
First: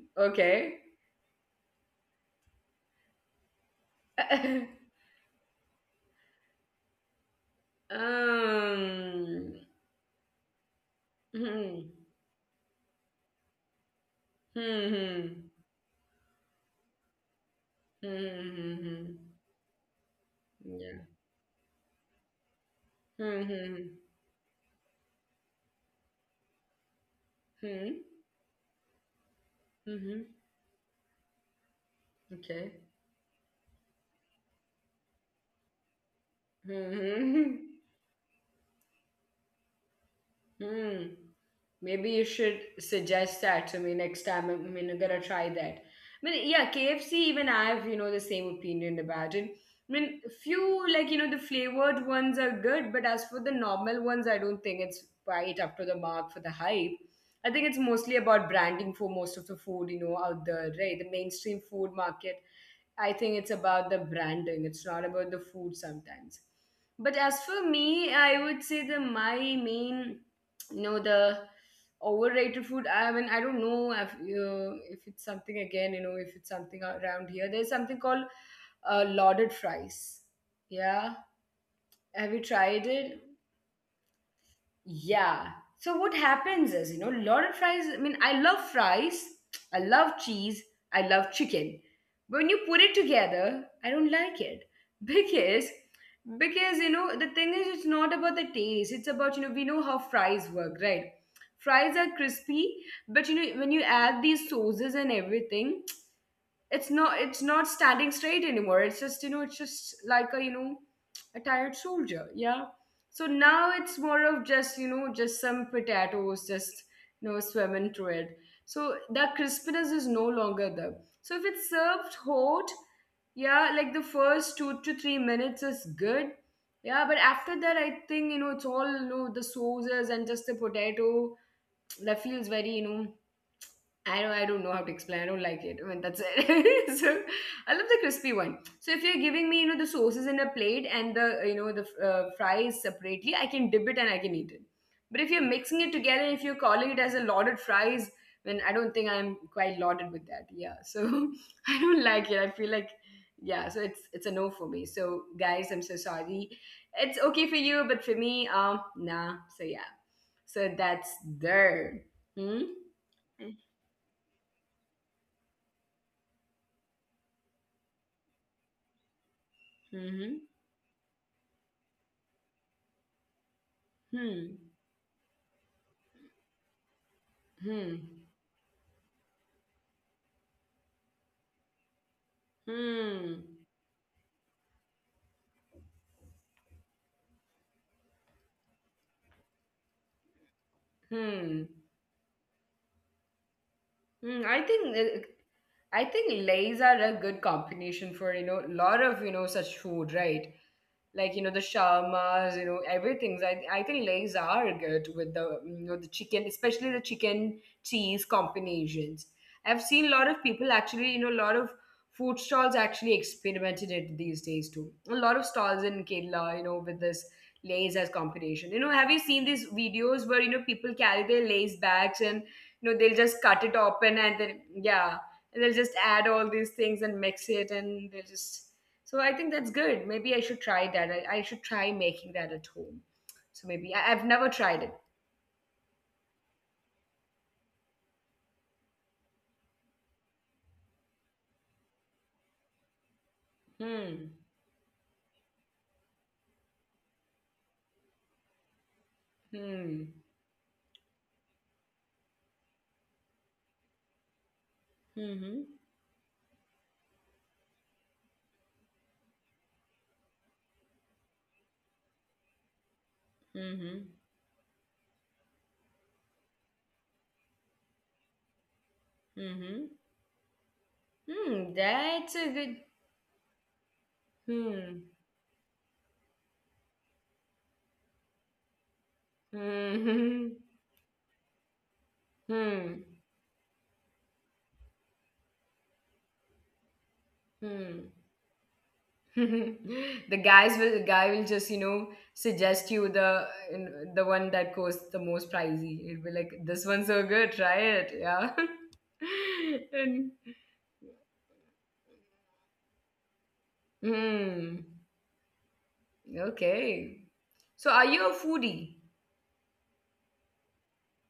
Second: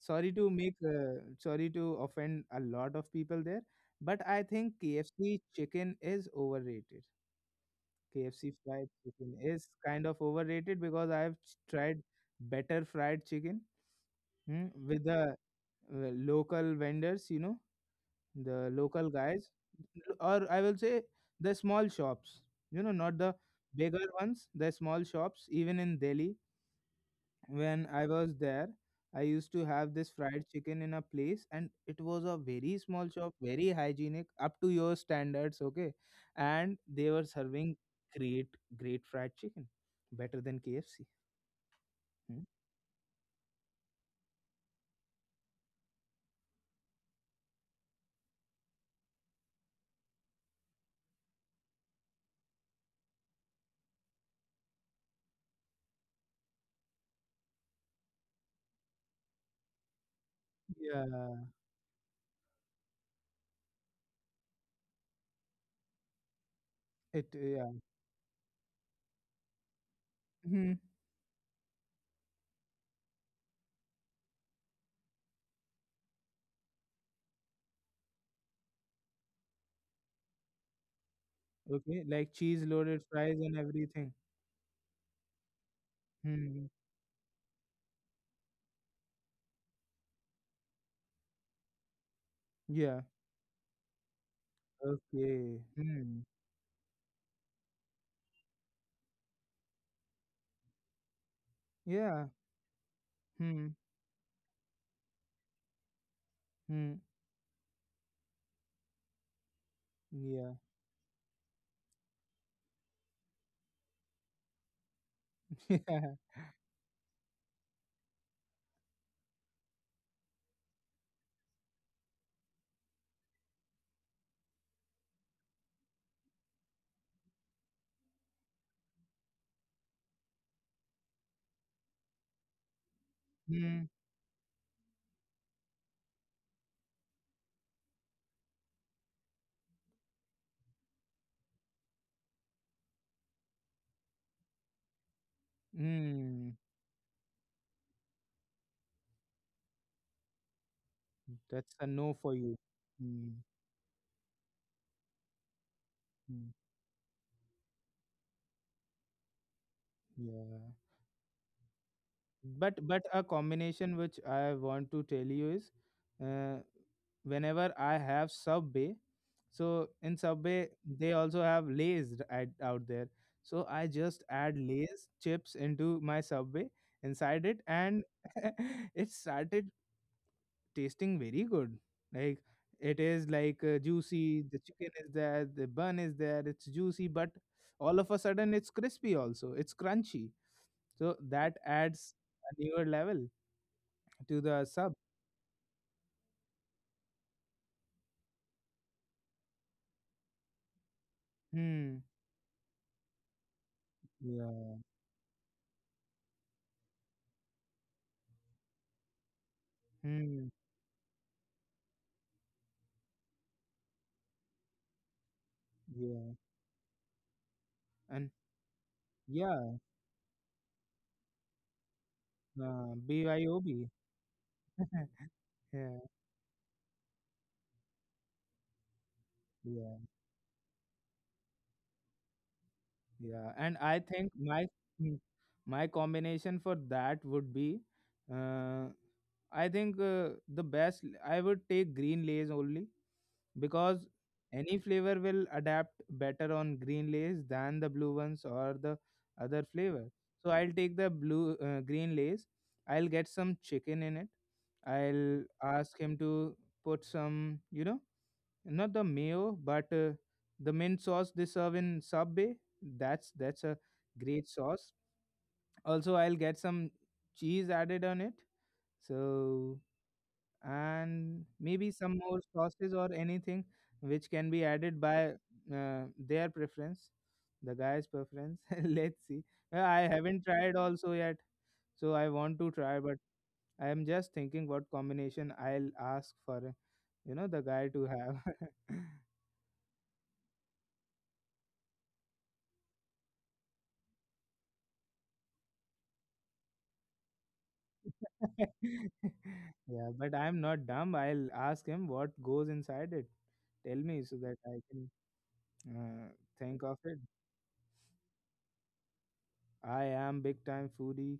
B: Sorry to make
A: okay.
B: sorry to offend a lot of people there, but I think KFC chicken is overrated. KFC fried chicken
A: Um.
B: is kind of overrated because I've
A: Hmm.
B: tried better fried chicken, hmm,
A: Hmm.
B: with
A: Hmm.
B: the local vendors, you know,
A: Hmm.
B: the
A: Hmm.
B: local
A: Hmm.
B: guys, or I will say
A: Yeah.
B: the small shops, you know, not the
A: Hmm. Hmm.
B: bigger ones, the small shops, even in Delhi. When
A: Hmm.
B: I was there, I used to have
A: Hmm.
B: this
A: Hmm.
B: fried chicken in a place, and it was a very
A: Okay.
B: small shop, very hygienic, up to your standards, okay, and
A: Hmm.
B: they were
A: Hmm, hmm.
B: serving great, great fried chicken, better than KFC.
A: Hmm. Maybe you
B: Hmm.
A: should suggest that to me next time. I mean, I'm gonna try that. I mean, yeah, KFC, even I have, you know, the same opinion about it. I mean, few, like, you know, the flavored ones are good, but as for the normal ones, I don't think it's quite up to the mark for the hype. I think it's mostly about branding for most of the food, you know, out there, right? The
B: Yeah.
A: mainstream food market. I think it's about the branding. It's not about the food sometimes.
B: It,
A: But as
B: yeah.
A: for me, I would say the my main,
B: Hmm.
A: you know, the overrated food. I mean, I don't know if you, if it's something again, you know, if it's something around here. There's something called lauded fries. Yeah,
B: Okay, like
A: have you
B: cheese
A: tried
B: loaded
A: it?
B: fries and everything.
A: Yeah. So what
B: Hmm.
A: happens is, you know, a lot of fries. I mean, I love fries. I love cheese. I love chicken. But when you put
B: Yeah.
A: it together, I don't like it
B: Okay.
A: because
B: Hmm.
A: you know, the thing is, it's not about the taste. It's about, you know, we know how fries work, right? Fries are
B: Yeah.
A: crispy, but you know,
B: Hmm.
A: when you add these sauces and everything,
B: Hmm.
A: it's not standing straight anymore. It's just, you know, it's just like a,
B: Yeah.
A: you know, a tired soldier. Yeah. So now it's more of just, you know, just some
B: Yeah.
A: potatoes just, you know, swimming through it. So that crispness is no longer there. So if it's served hot, yeah, like the first 2 to 3 minutes is good. Yeah, but after that, I think, you know, it's all, you know, the sauces and just the potato. That feels very, you know,
B: Hmm.
A: I don't, know how to explain. I don't like it. I mean, that's it. So I love the crispy one. So if you're giving me, you know, the sauces in a plate and the, you know, the fries separately, I can dip it and I can eat it. But if you're mixing it together, if
B: Hmm.
A: you're calling it as a lauded fries, then I don't think I'm quite lauded with that. Yeah. So
B: That's
A: I
B: a
A: don't
B: no for
A: like it.
B: you.
A: I feel like,
B: Hmm.
A: yeah. So it's a no for me. So guys, I'm so
B: Mm.
A: sorry. It's okay for you, but for me, nah. So yeah.
B: Yeah.
A: So that's there. Hmm.
B: But a
A: Mm.
B: combination which I want to tell you is, uh, whenever I have Subway, so in
A: Mm-hmm.
B: Subway they also have Lay's at, out there. So I just add
A: Hmm.
B: Lay's chips into my Subway inside it,
A: Hmm.
B: and it started tasting very good. Like, it is like
A: Hmm.
B: juicy. The chicken is there. The bun is there. It's juicy, but all of a sudden it's crispy. Also, it's crunchy. So that
A: Hmm.
B: adds a newer level to
A: Mm,
B: the sub.
A: I think lays are a good combination for a lot of such food, right? Like you know the
B: Hmm.
A: shawarmas, you know everything's. I think lays
B: Yeah.
A: are good with the the chicken, especially the chicken cheese combinations. I've seen a lot of
B: Hmm.
A: people actually, you know, a lot of food stalls actually experimented it these days too. A lot of stalls in
B: Yeah.
A: Kerala, you know, with this lays as
B: And
A: combination. You know, have you seen these
B: yeah.
A: videos where you know people carry their lays bags and you know they'll just cut it
B: BYOB.
A: open and then yeah and they'll just
B: Yeah.
A: add all these things and mix it and they'll just so I think that's
B: Yeah.
A: good maybe I should try that I should try making that at home
B: Yeah,
A: so
B: and
A: maybe
B: I
A: I, I've
B: think
A: never
B: my
A: tried it.
B: mm, my combination for that would be, uh, I think, the best, I would take green Lays only because
A: Hmm.
B: any flavor will adapt better on green Lays than the blue ones or the other flavor.
A: Hmm.
B: So I'll take the blue green Lays. I'll get some chicken in it. I'll
A: Hmm.
B: ask him to put some, you know, not the mayo, but the mint sauce they serve in Subway. That's a
A: Hmm.
B: great sauce. Also, I'll get some cheese added on it. So
A: Hmm.
B: and
A: Hmm.
B: maybe some more
A: That's a
B: sauces
A: good
B: or anything which can be added
A: hmm.
B: by their preference, the guy's preference. Let's see. I haven't
A: Hmm.
B: tried also yet, so I want to try, but
A: hmm.
B: I am just thinking what combination I'll ask for, you know, the guy to
A: Hmm.
B: have.
A: the guy will just suggest you the one that costs the most pricey. It'll be like, "This one's so good, try it." Yeah.
B: Yeah, but
A: and
B: I'm not dumb. I'll ask him what goes inside it. Tell me so that I
A: hmm.
B: can uh, think of it.
A: Okay. So are you a foodie?
B: I am big time foodie.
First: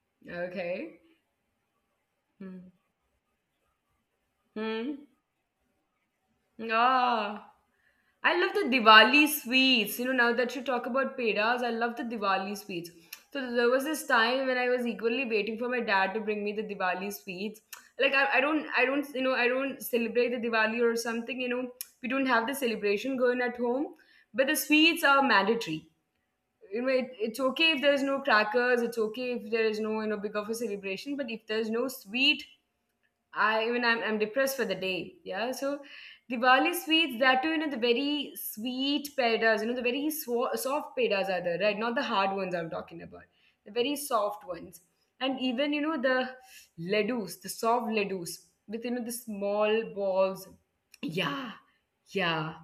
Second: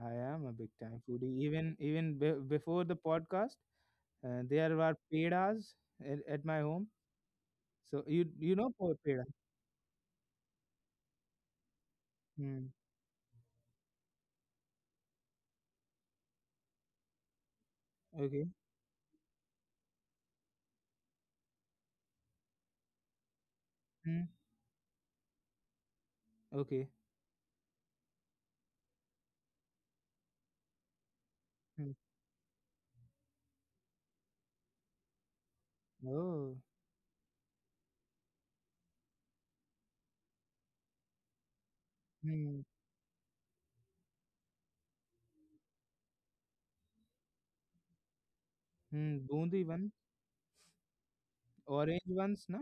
B: I am a big
A: Okay.
B: time foodie.
A: Hmm.
B: Before the podcast, there were
A: Hmm.
B: pedas at my home.
A: Ah,
B: So you
A: I love the
B: know peda.
A: Diwali sweets. You know, now that you talk about pedas, I love the Diwali
B: Hmm.
A: sweets. So there was this time when I was equally waiting for my dad to bring me the Diwali sweets. Like
B: Okay.
A: I don't, you know, I don't celebrate the Diwali or something. You know, we don't have the celebration going at home,
B: Hmm.
A: but the sweets are mandatory. You know,
B: Okay.
A: it's okay if there's no crackers. It's okay if there is no, you know, big of a celebration. But if there's no
B: Hmm.
A: sweet, I'm depressed for the day. Yeah. So
B: Oh.
A: Diwali sweets, that too, you know, the very sweet pedas, you know, the soft pedas are there, right? Not the hard ones
B: Hmm.
A: I'm talking about. The very soft ones. And even, you know, the ledus, the soft ledus with, you know, the
B: Hmm. Bundi
A: small
B: one,
A: balls. Yeah.
B: orange ones,
A: Yeah.
B: no?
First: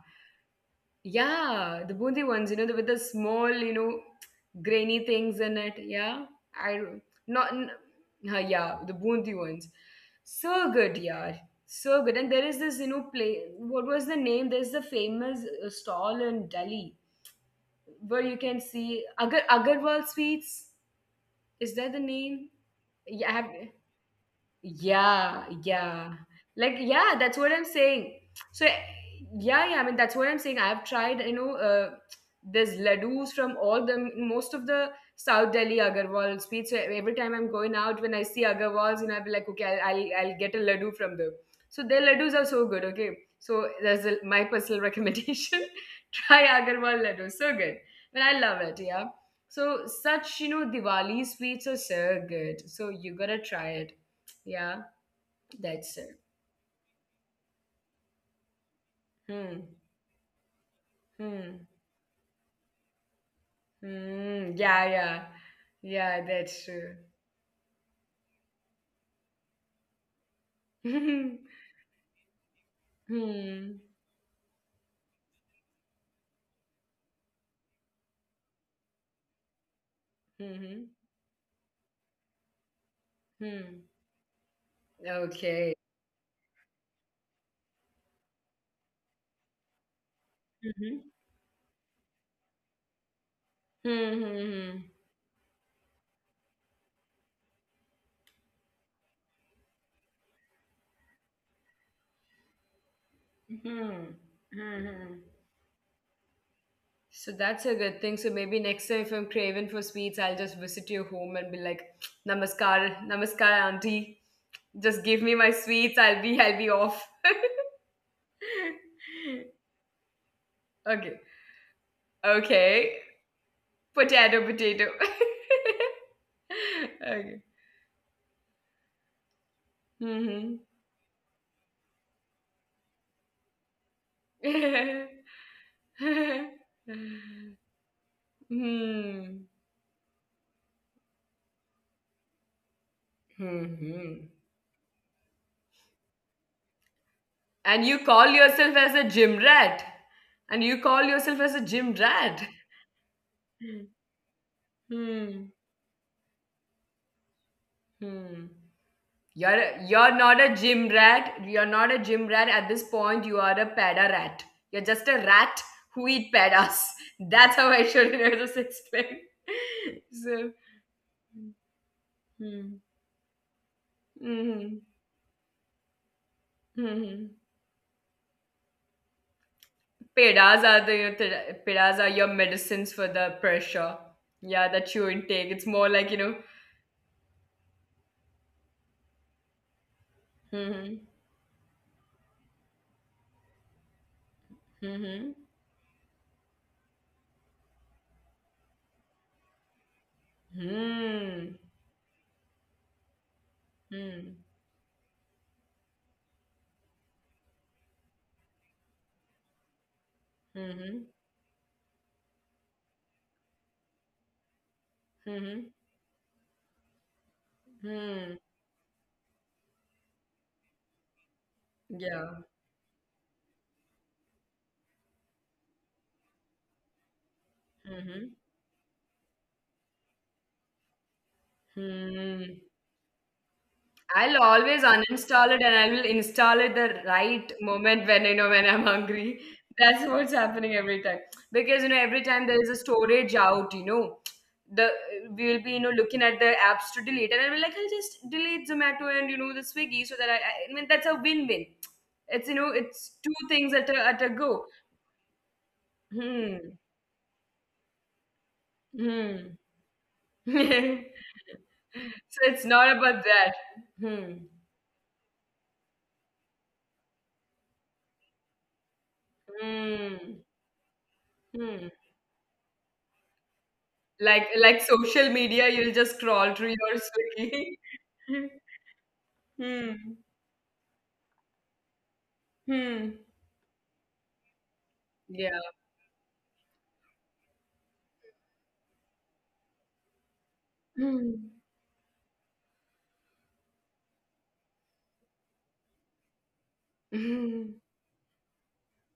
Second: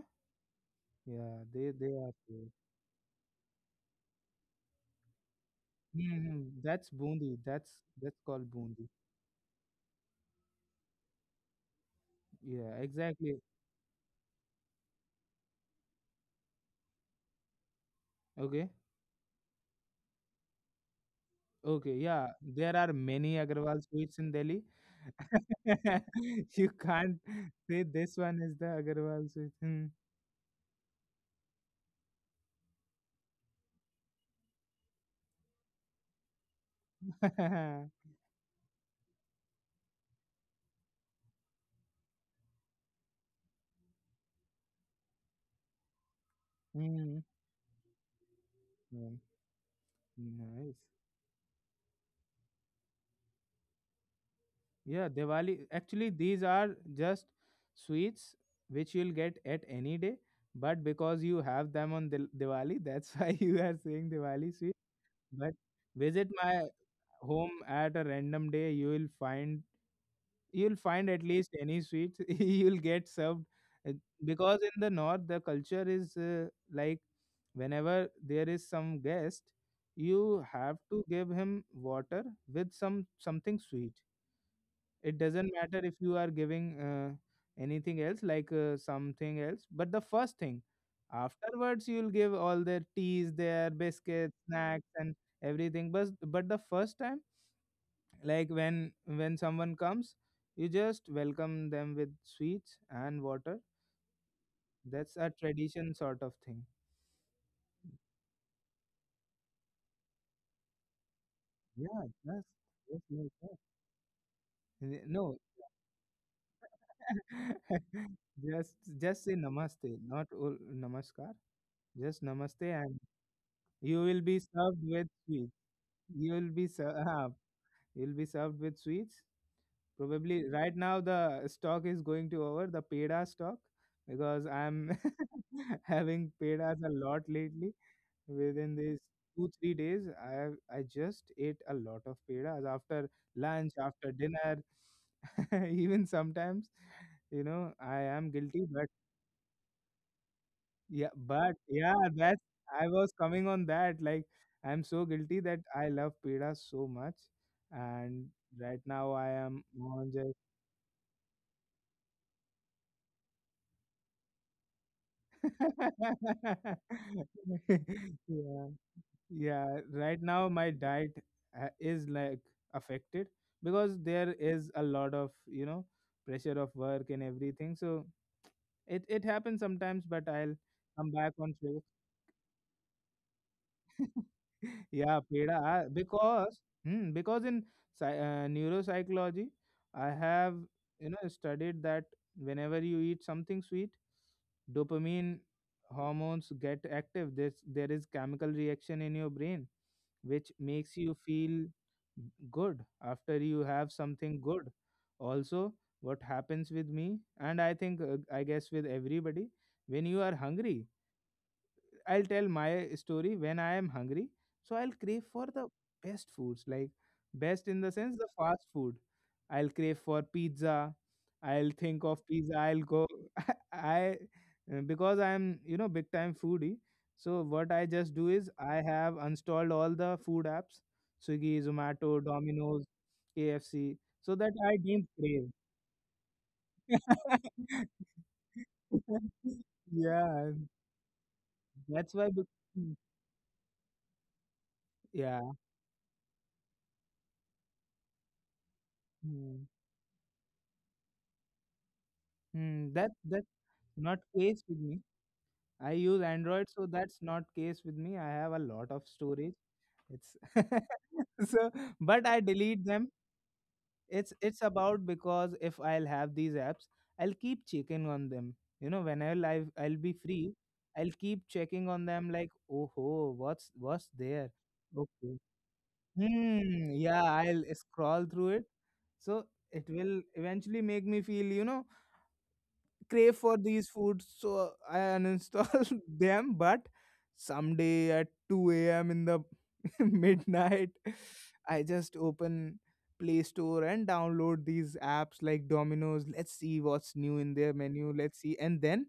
B: Yeah,
A: Yeah,
B: they
A: the
B: are.
A: bundi ones, you know, the, with the small, you know, grainy things in it. Yeah,
B: Mm-hmm.
A: I
B: That's
A: don't-
B: bundi.
A: not. N-
B: That's
A: Huh,
B: called
A: yeah,
B: bundi.
A: the bundi ones. So good, yeah, so good. And there is
B: Yeah,
A: this, you know,
B: exactly.
A: play. What was the name? There's the famous stall in Delhi where you can
B: Okay.
A: see Agarwal Sweets. Is that
B: Okay.
A: the
B: Yeah,
A: name?
B: there are
A: Yeah, I
B: many
A: have.
B: Agarwal sweets in Delhi.
A: Yeah, yeah.
B: You
A: Like, yeah,
B: can't
A: that's what I'm
B: say
A: saying.
B: this one is
A: So,
B: the Agarwal sweet.
A: yeah, yeah, I
B: Hmm.
A: mean, that's what I'm saying. I've tried, you know, There's ladoos from all the, most of the South Delhi Agarwal sweets. So every time I'm going out, when I see Agarwals, you know, I'll be like, okay, I'll get a ladoo from them. So their ladoos are so good, okay? So there's a, my personal recommendation. Try
B: Mm.
A: Agarwal ladoo. So good. But I love it,
B: Yeah.
A: yeah. So such, you
B: Nice.
A: know, Diwali sweets are so good. So you gotta try it. Yeah.
B: Yeah, Diwali. Actually,
A: That's it.
B: these are just sweets which you'll get at
A: Hmm.
B: any day, but because you have
A: Hmm.
B: them on Diwali, that's why you are saying Diwali sweet.
A: Hmm. Yeah. Yeah.
B: But visit
A: Yeah.
B: my
A: That's true.
B: home at a random day, you will find you'll find at least
A: hmm.
B: any sweets you'll get served. Uh,
A: Hmm.
B: because in the north the culture is, like, whenever there is some guest, you have to
A: Hmm.
B: give him water with some something sweet.
A: Hmm.
B: It doesn't matter if
A: Okay.
B: you are giving, anything else, like, something else, but the first thing,
A: Mhm.
B: afterwards you'll give all their teas, their biscuits,
A: Hmm.
B: snacks,
A: Hmm.
B: and everything, but the first time, like, when someone comes, you just welcome them with sweets and water.
A: Hmm. Hmm.
B: That's
A: Hmm.
B: a tradition sort of thing.
A: So that's a good thing. So maybe next time if I'm craving for sweets, I'll just visit your home and be like,
B: Yeah, yes,
A: "Namaskar,
B: yes, yes,
A: namaskar,
B: yes.
A: auntie. Just
B: N-
A: give me
B: no.
A: my sweets. I'll be off."
B: just just say namaste, not
A: Okay.
B: namaskar. Just namaste
A: Okay.
B: and you will be
A: Potato,
B: served
A: potato.
B: with sweets. You will be
A: Okay.
B: you'll be served with sweets. Probably
A: Mm-hmm.
B: right now the stock is going to over, the peda stock, because I'm having
A: hmm.
B: pedas a lot lately. Within these two-three days, I just ate a lot of pedas after lunch, after dinner,
A: Hmm.
B: even sometimes. You know, I am
A: And you
B: guilty.
A: call yourself as a gym rat. And
B: Yeah,
A: you call
B: but
A: yourself as
B: yeah,
A: a gym
B: that's
A: rat.
B: I was coming on that.
A: Hmm.
B: Like, I'm so guilty that I love peda so much, and
A: Hmm.
B: right now I am
A: You're
B: on
A: not
B: just.
A: a gym rat. You're not a gym rat at this point. You are a peda rat. You're just a rat who eat pedas. That's how I should have
B: Yeah,
A: explained.
B: yeah. Right now
A: So,
B: my diet is like
A: hmm.
B: affected because there is a
A: Mhm.
B: lot of, you know, pressure of work and
A: Mhm.
B: everything. So it happens sometimes, but I'll come back on track.
A: Pedas are your medicines for the pressure. Yeah,
B: Yeah,
A: that you
B: peda.
A: intake.
B: I-
A: It's more like you
B: because
A: know.
B: hmm, because in neuropsychology, I have, you know,
A: Mhm.
B: studied that whenever you eat something sweet, dopamine
A: Mhm.
B: hormones get active. This there is chemical reaction in your brain which makes you feel
A: Mhm.
B: good after you have something
A: Mhm.
B: good. Also, what happens with me, and I think, I guess with everybody, when you are hungry,
A: Mhm.
B: I'll tell my story, when I am hungry. So I'll crave for the
A: Mhm.
B: best foods, like best in the sense the
A: Mhm.
B: fast food. I'll crave for pizza. I'll think of
A: Yeah.
B: pizza. I'll go. I because I'm, you know, big time foodie. So what I just do
A: Mhm.
B: is I have installed all the food apps, Swiggy, Zomato,
A: Mhm.
B: Domino's, KFC, so
A: I'll
B: that I
A: always
B: don't crave.
A: uninstall it and I will install it the right moment when I know when I'm hungry. That's what's
B: Yeah,
A: happening every time. Because you know,
B: that's
A: every
B: why.
A: time there is a storage out, you know, the we
B: Yeah.
A: will be you know looking at the apps to delete, and I'll be like, I'll just delete Zomato and you know the
B: Hmm.
A: Swiggy so that I mean that's a win-win. It's you know
B: Hmm, that
A: it's two
B: that's
A: things
B: not
A: at a
B: case
A: go.
B: with me. I use Android,
A: Hmm.
B: so that's not case with me. I have a lot of
A: Hmm.
B: storage. It's
A: So
B: so, but I
A: it's
B: delete
A: not
B: them.
A: about that.
B: It's
A: Hmm.
B: it's about because if I'll have these apps, I'll keep checking on them. You know, whenever I'll be
A: Hmm.
B: free, I'll keep
A: Hmm.
B: checking on them. Like, oh ho, what's there?
A: Like social
B: Okay.
A: media, you'll just scroll through
B: Hmm.
A: your
B: Yeah, I'll
A: Swiggy.
B: scroll through it. So it
A: Hmm.
B: will eventually make me feel, you know,
A: Hmm.
B: crave for these foods, so I
A: Yeah.
B: uninstall them. But someday at 2 a.m. in the midnight,
A: Hmm.
B: I just open Play Store and download these apps like Domino's. Let's see what's new in their
A: Hmm.
B: menu. Let's see. And then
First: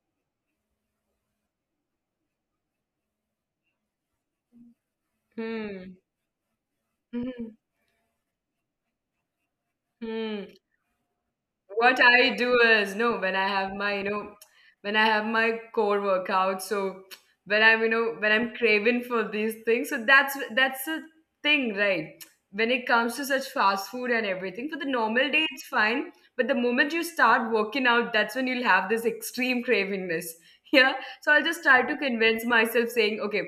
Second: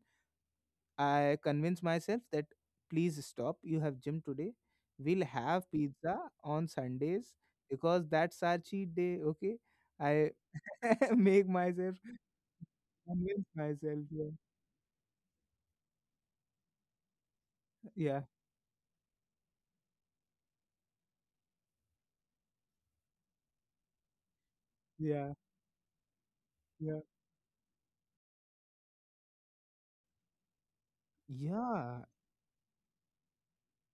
B: I convince myself that please stop. You have gym today. We'll have
A: Hmm.
B: pizza on Sundays
A: Hmm.
B: because that's our cheat day. Okay. I
A: Hmm.
B: make myself
A: What I do is no, when I
B: convince
A: have my
B: myself.
A: you
B: Yeah.
A: know when I have my core workout, so when I'm you know
B: Yeah.
A: when I'm craving for these things, so that's the thing, right? When it comes to such fast food and everything, for the normal
B: Yeah,
A: day it's fine, but the moment you
B: yeah.
A: start working out, that's when you'll have this extreme cravingness. Yeah. So I'll just
B: Yeah,
A: try to convince myself saying, okay,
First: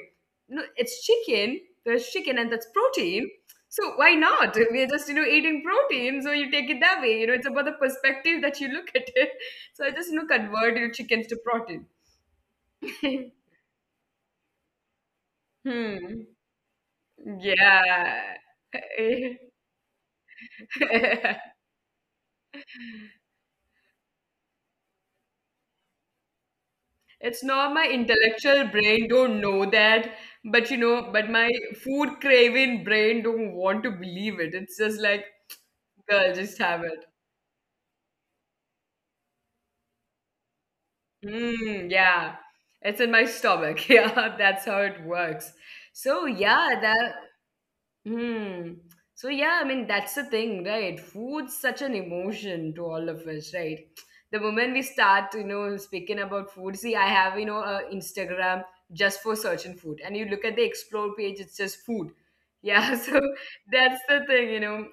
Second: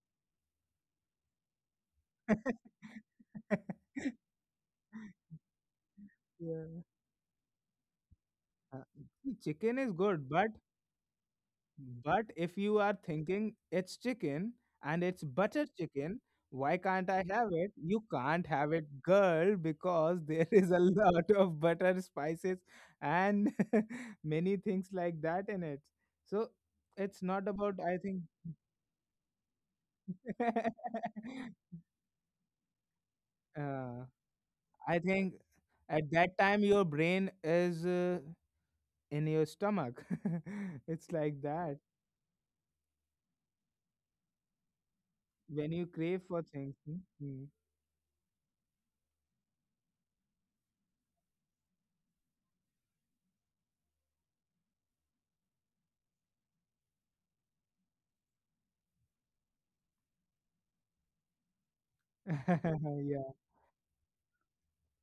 A: no, it's chicken, there's chicken and that's protein, so why not? We're just, you know, eating protein. So you take
B: yeah.
A: it that way. You know, it's about the perspective that you
B: Uh,
A: look at
B: see,
A: it.
B: chicken is
A: So I just, you
B: good,
A: know, convert your chickens to protein.
B: but if you are thinking it's chicken and it's butter chicken,
A: Hmm.
B: why can't I have it? You
A: Yeah.
B: can't have it, girl, because there is a lot of butter, spices, and many things like that in it. So it's not
A: It's
B: about,
A: not
B: I
A: my
B: think,
A: intellectual brain don't know that, but you know, but my food craving brain don't want to
B: uh,
A: believe it. It's
B: I
A: just like,
B: think at that
A: girl,
B: time
A: just
B: your
A: have it.
B: brain is, in your stomach. It's like that
A: Mm, yeah. It's in my stomach. Yeah, that's how it works.
B: when you crave
A: So
B: for things.
A: yeah, that
B: Mm,
A: hmm. So yeah, I mean that's the thing, right? Food's such an emotion to all of us, right? The moment we start, you know, speaking about food, see, I have, you know, a Instagram just for searching food, and you look at the explore page, it's just food. Yeah,
B: yeah.
A: so that's the thing, you know,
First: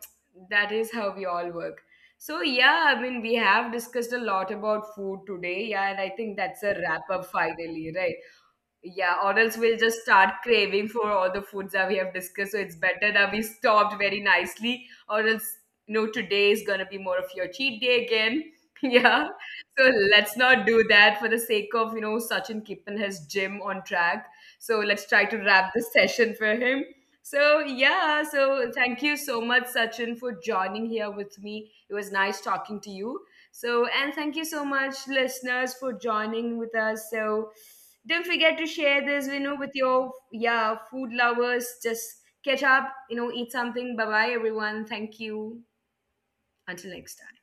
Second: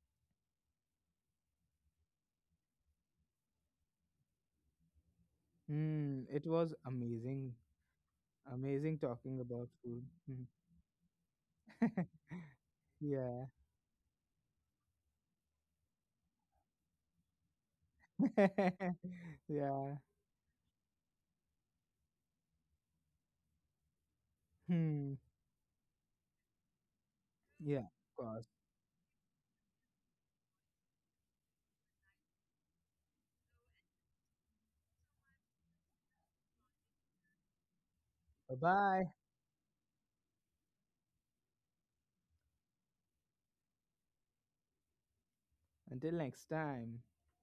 A: that is how we all work. So yeah, I mean, we have discussed a lot about food today, yeah, and I
B: Mm,
A: think
B: it
A: that's
B: was
A: a wrap up
B: amazing.
A: finally, right?
B: Amazing
A: Yeah, or
B: talking
A: else
B: about
A: we'll
B: food.
A: just start craving for all the foods that we
B: Mm.
A: have discussed. So it's better that we
B: Yeah.
A: stopped very nicely, or else, you know, today is going to be more of your cheat day again. Yeah. So
B: Yeah.
A: let's not do that for the sake of, you know, Sachin keeping his gym on track. So let's
B: Hmm.
A: try to wrap this session for him. So,
B: Yeah. Of
A: yeah.
B: course.
A: So thank you so much, Sachin, for joining here with me. It was nice talking to you. So, and thank you so much, listeners, for joining with us. So, don't
B: Bye
A: forget to share
B: bye.
A: this, you know, with your yeah food lovers. Just catch up, you know, eat something. Bye bye, everyone. Thank you.
B: Until next
A: Until
B: time.
A: next time.